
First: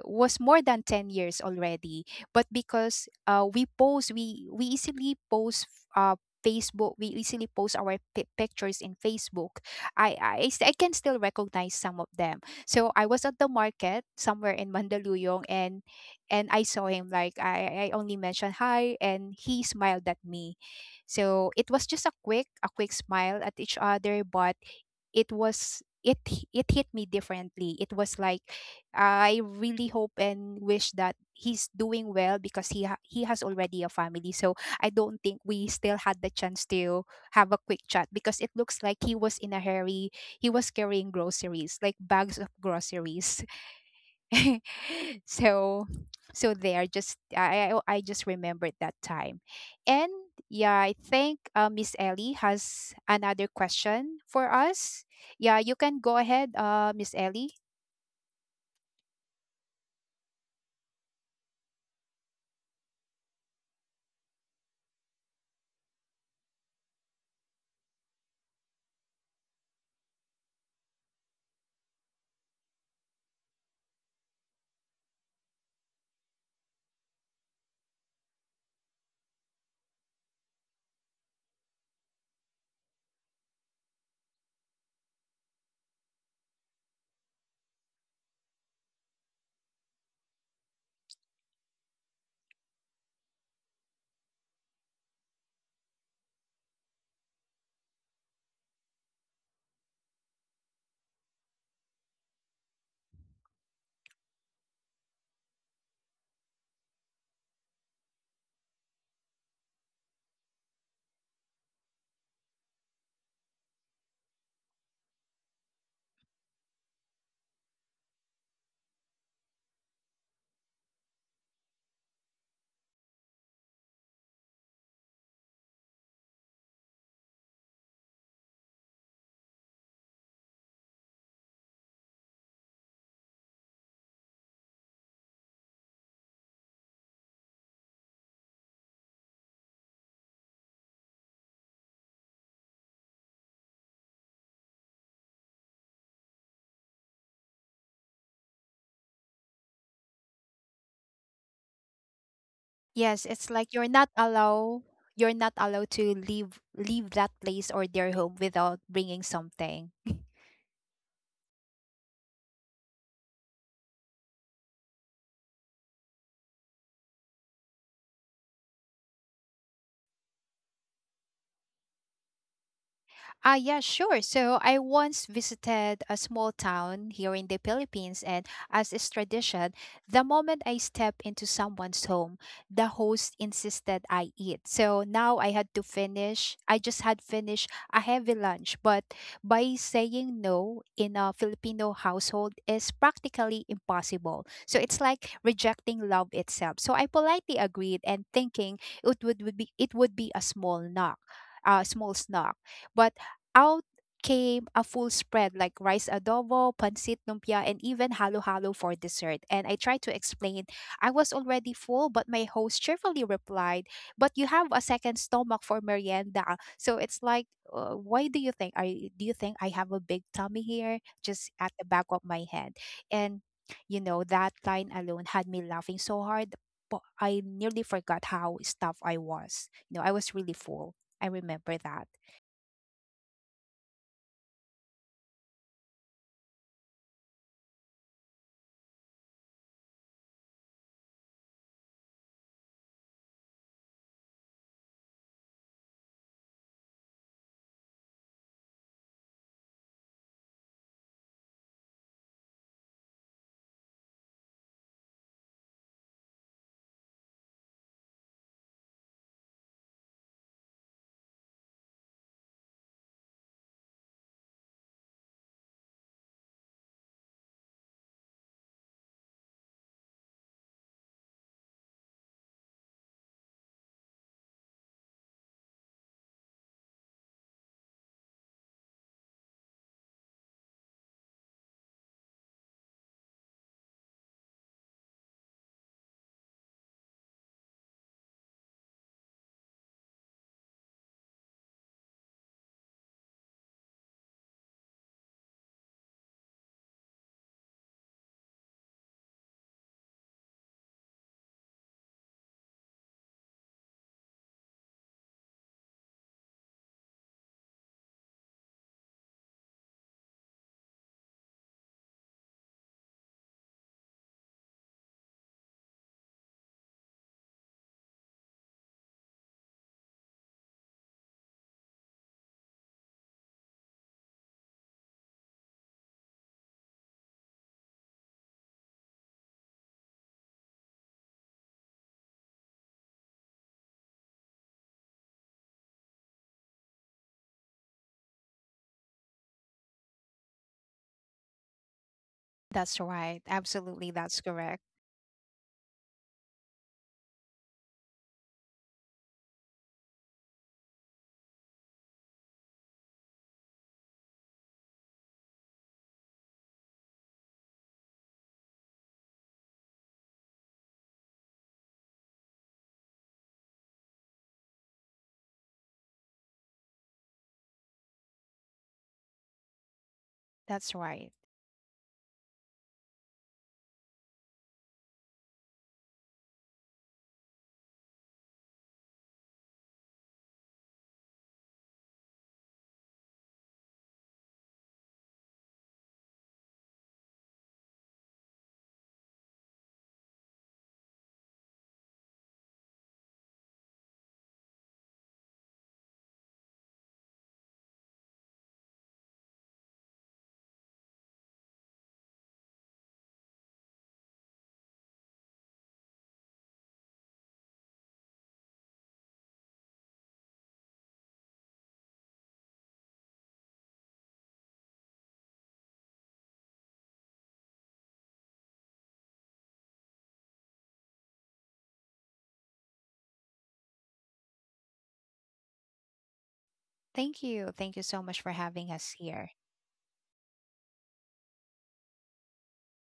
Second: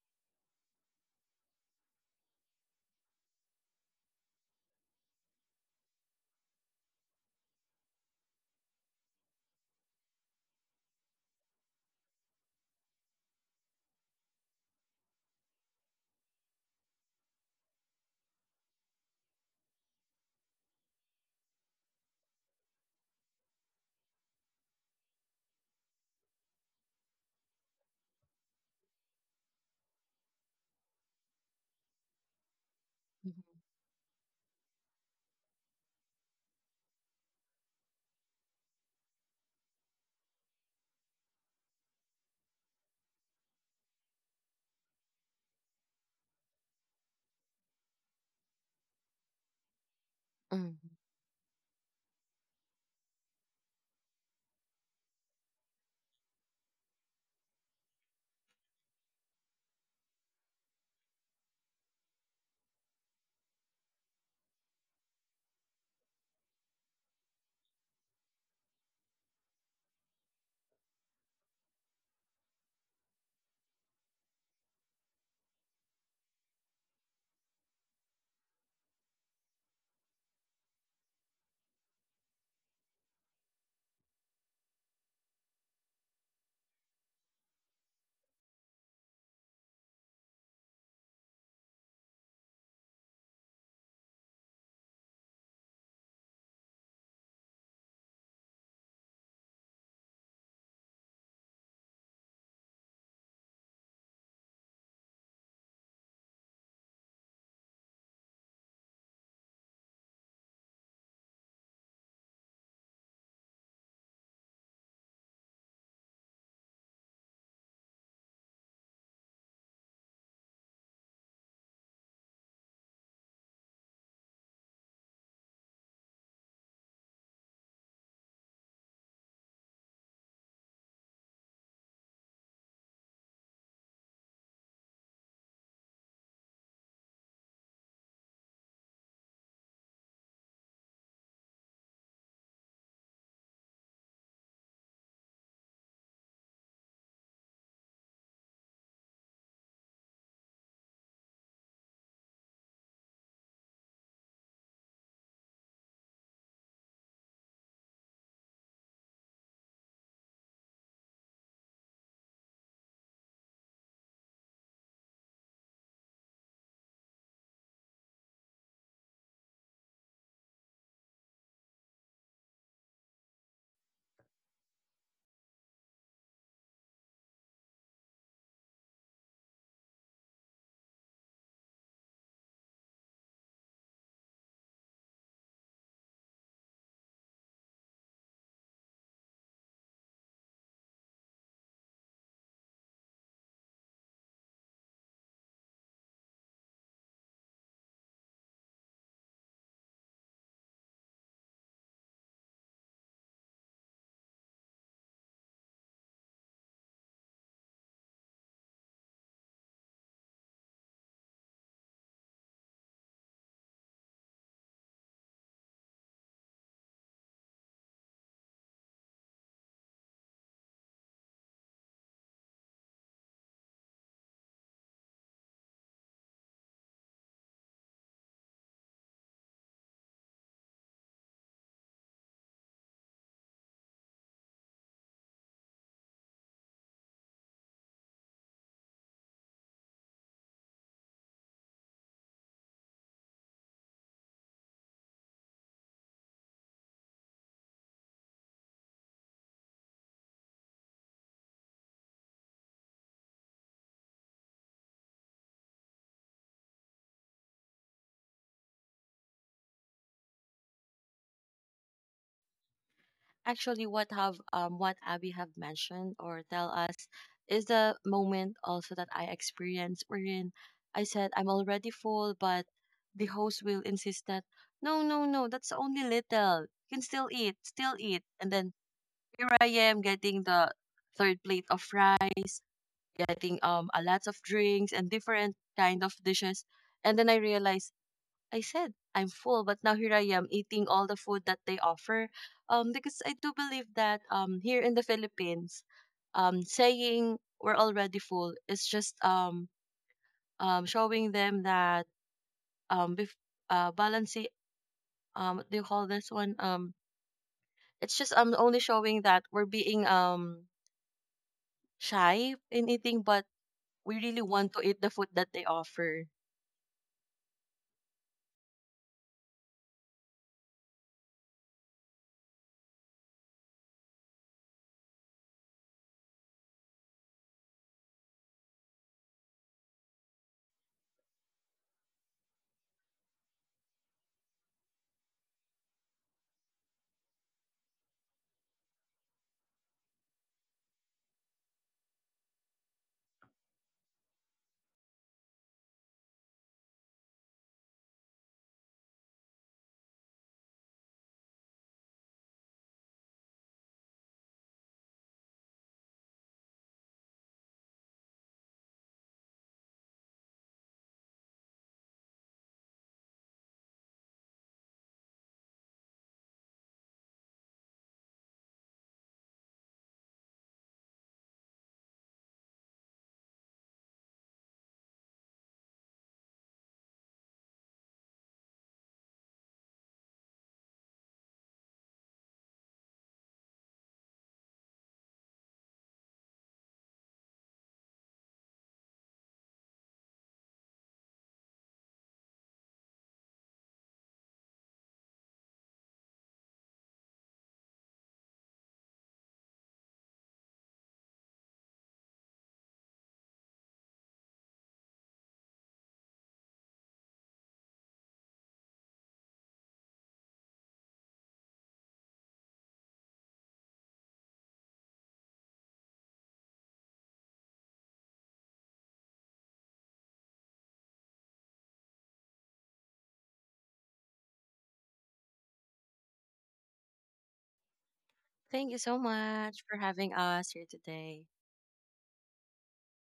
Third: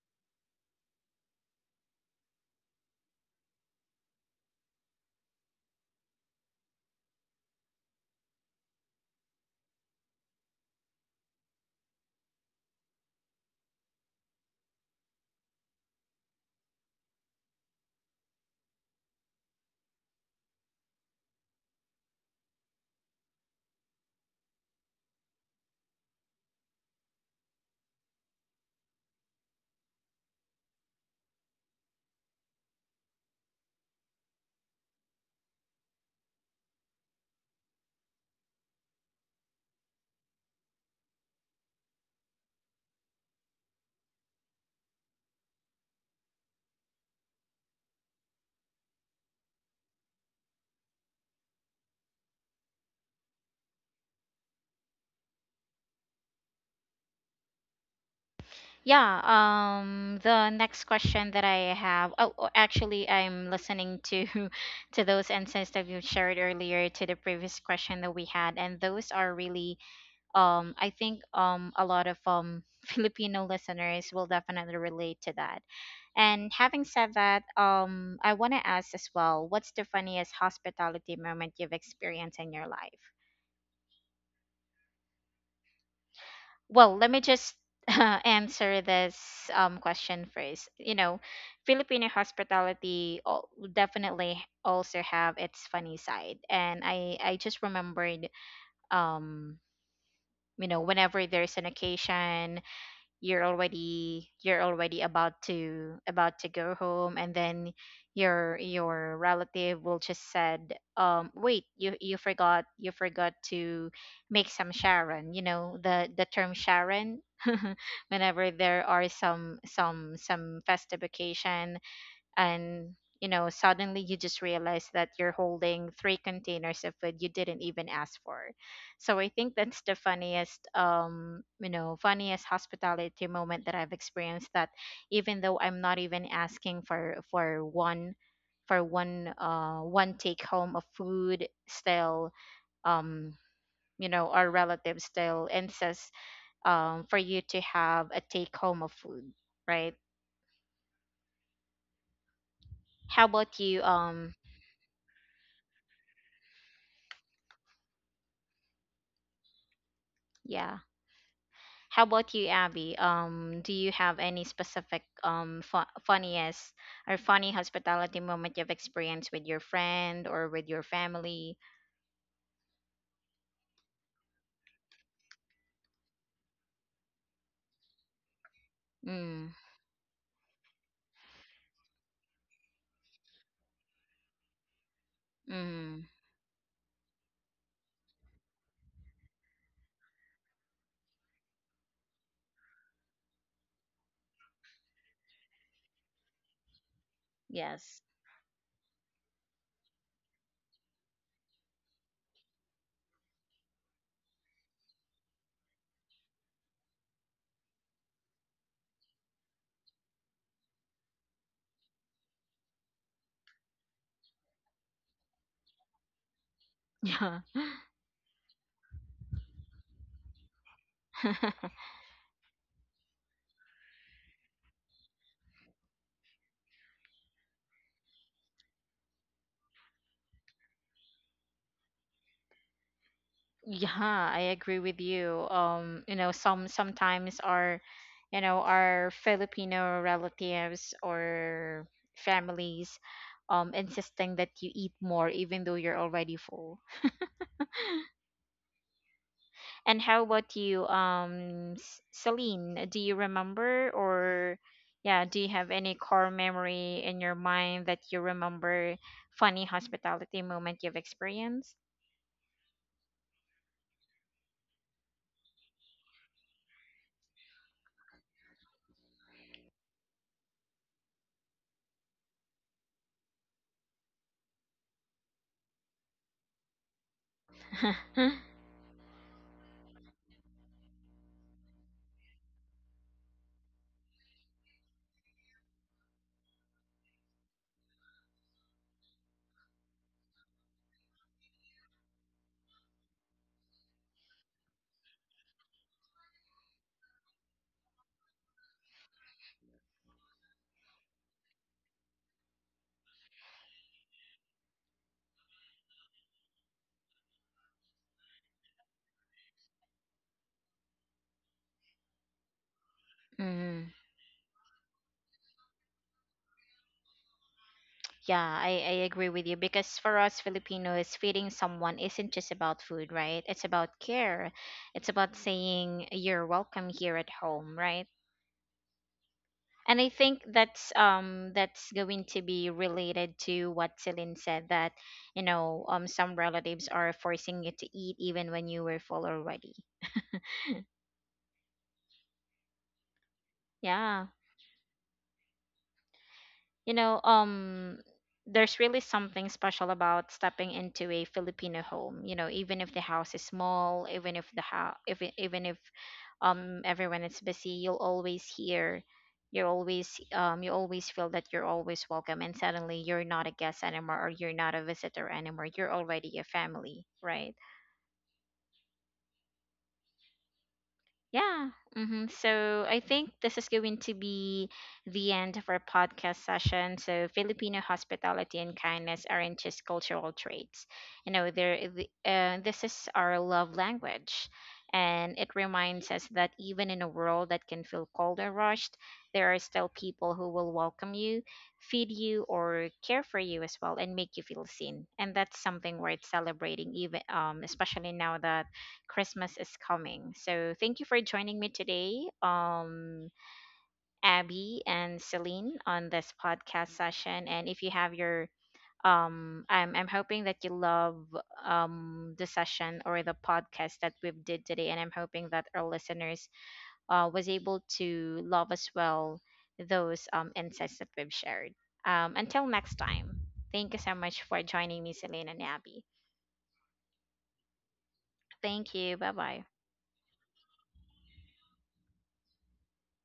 was more than ten years already, but because uh, we post we we easily post uh, facebook, we easily post our pi pictures in facebook. I, I s- I can still recognize some of them. So I was at the market somewhere in Mandaluyong, and and I saw him, like i i only mentioned hi and he smiled at me. So it was just a quick a quick smile at each other, but it was it h- it hit me differently. It was like I really hope and wish that he's doing well because he ha- he has already a family. So I don't think we still had the chance to have a quick chat, because it looks like he was in a hurry. He was carrying groceries, like bags of groceries. So so there just I, I I just remembered that time. And yeah, Mm-hmm. I think uh, Miss Ellie has another question for us. Yeah, you can go ahead, uh, Miss Ellie. Yeah, um, the next question that I have, oh, oh, actually, I'm listening to to those insights that you shared earlier to the previous question that we had, and those are really, um, I think, um, a lot of um Filipino listeners will definitely relate to that. And having said that, um, I want to ask as well, what's the funniest hospitality moment you've experienced in your life? Well, let me just answer this um, question first. You know, Filipino hospitality al- definitely also have its funny side, and I I just remembered um. You know, whenever there's an occasion, you're already you're already about to about to go home, and then your your relative will just said um, wait, you you forgot you forgot to make some sharon, you know, the the term sharon, whenever there are some some some festive occasion. And you know, suddenly you just realize that you're holding three containers of food you didn't even ask for. So I think that's the funniest um you know funniest hospitality moment that I've experienced, that even though I'm not even asking for for one for one uh one take home of food, still, um, you know, our relatives still insists um for you to have a take home of food, right? How Yes, it's about like you, you're not um? allowed, you're not allowed to leave, leave that place or their home without bringing something. Yeah. How about you, Abby? Um, do you have any specific um fu- funniest or funny hospitality moment you've experienced with your friend or with your family? Ah, yeah, sure. So I once visited a small town here in the Philippines, and as is Mm, tradition, the moment I step into someone's home, the host insisted I eat. So now I had to mm, finish. I just had finished a heavy lunch, but by saying no in a Filipino household is practically impossible. So it's like rejecting love itself. So I politely yes. agreed, and thinking it would, would be it would be a small knock, a small snack. But out came a full spread, like rice adobo, pancit lumpia, and even halo halo for dessert. And I tried to explain I was already full, but my host cheerfully replied, but you have a second stomach for merienda. So it's like, Yeah. uh, why do you think? I, do you think I have a big tummy here? Just at the back of my head. And, you know, that line alone had me laughing so hard. But I nearly forgot how stuffed I was. You know, I was really full. I remember that. Yeah, I agree with you. Um, you know, some sometimes our, you know, our Filipino relatives or families um insisting that you eat more even though you're already full. And how about you, um, S- Celine? Do you remember or yeah, do you have any core memory in your mind that you remember funny hospitality moment you've experienced? actually what have um what Abby have mentioned or tell us is the moment also that I experienced, wherein I said I'm already full, but the host will insist that no, no, no, that's only little. You can still eat, still eat. And then here I am getting the third plate of fries, getting um a lot of drinks and different kind of dishes. And then I realized I said I'm full, but now here I am eating all the food that they offer. Um, because I do believe that um here in the Philippines, um saying we're already full is just um um showing them that um bef- uh balancing um what do you call this one um it's just um only showing that we're being um shy in eating, but Mm, we really want to eat the food that they offer. yeah, I, I agree with you because for us Filipinos, feeding someone isn't just about food, right? It's about care. It's about saying you're welcome here at home, right? And I think that's um that's going to be related to what Celine said, that you know um some relatives are forcing you to eat even when you were full already. That's right. Absolutely. Yeah. That's correct. You know, um, there's really something special about stepping into a Filipino home. You know, even if the house is small, even if the house, if it- even if um everyone is busy, you'll always hear, you're always um you always feel that you're always welcome, and suddenly you're not a guest anymore, or you're not a visitor anymore. You're already a family, right? That's right. Yeah. Hmm. So I think this is going to be the end of our podcast session. So Filipino hospitality and kindness aren't just cultural traits. You know, there, uh, this is our love language, and it reminds us that even in a world that can feel cold or rushed, there are still people who will welcome you, feed you, or care for you as well, and make you feel seen. And that's something worth celebrating, even um, especially now that Christmas is coming. So thank you for joining me today, um, Abby and Celine, on this podcast session. And if you have your um, I'm I'm hoping that you love um the session or the podcast that we've did today, and I'm hoping that our listeners uh was able to love as well those um insights that we've shared. Um, until next time, thank you so much for joining me, Celine and Abby. Thank you. Thank you so much for having Thank Thank you us you. so Bye here. bye. much for having us here today.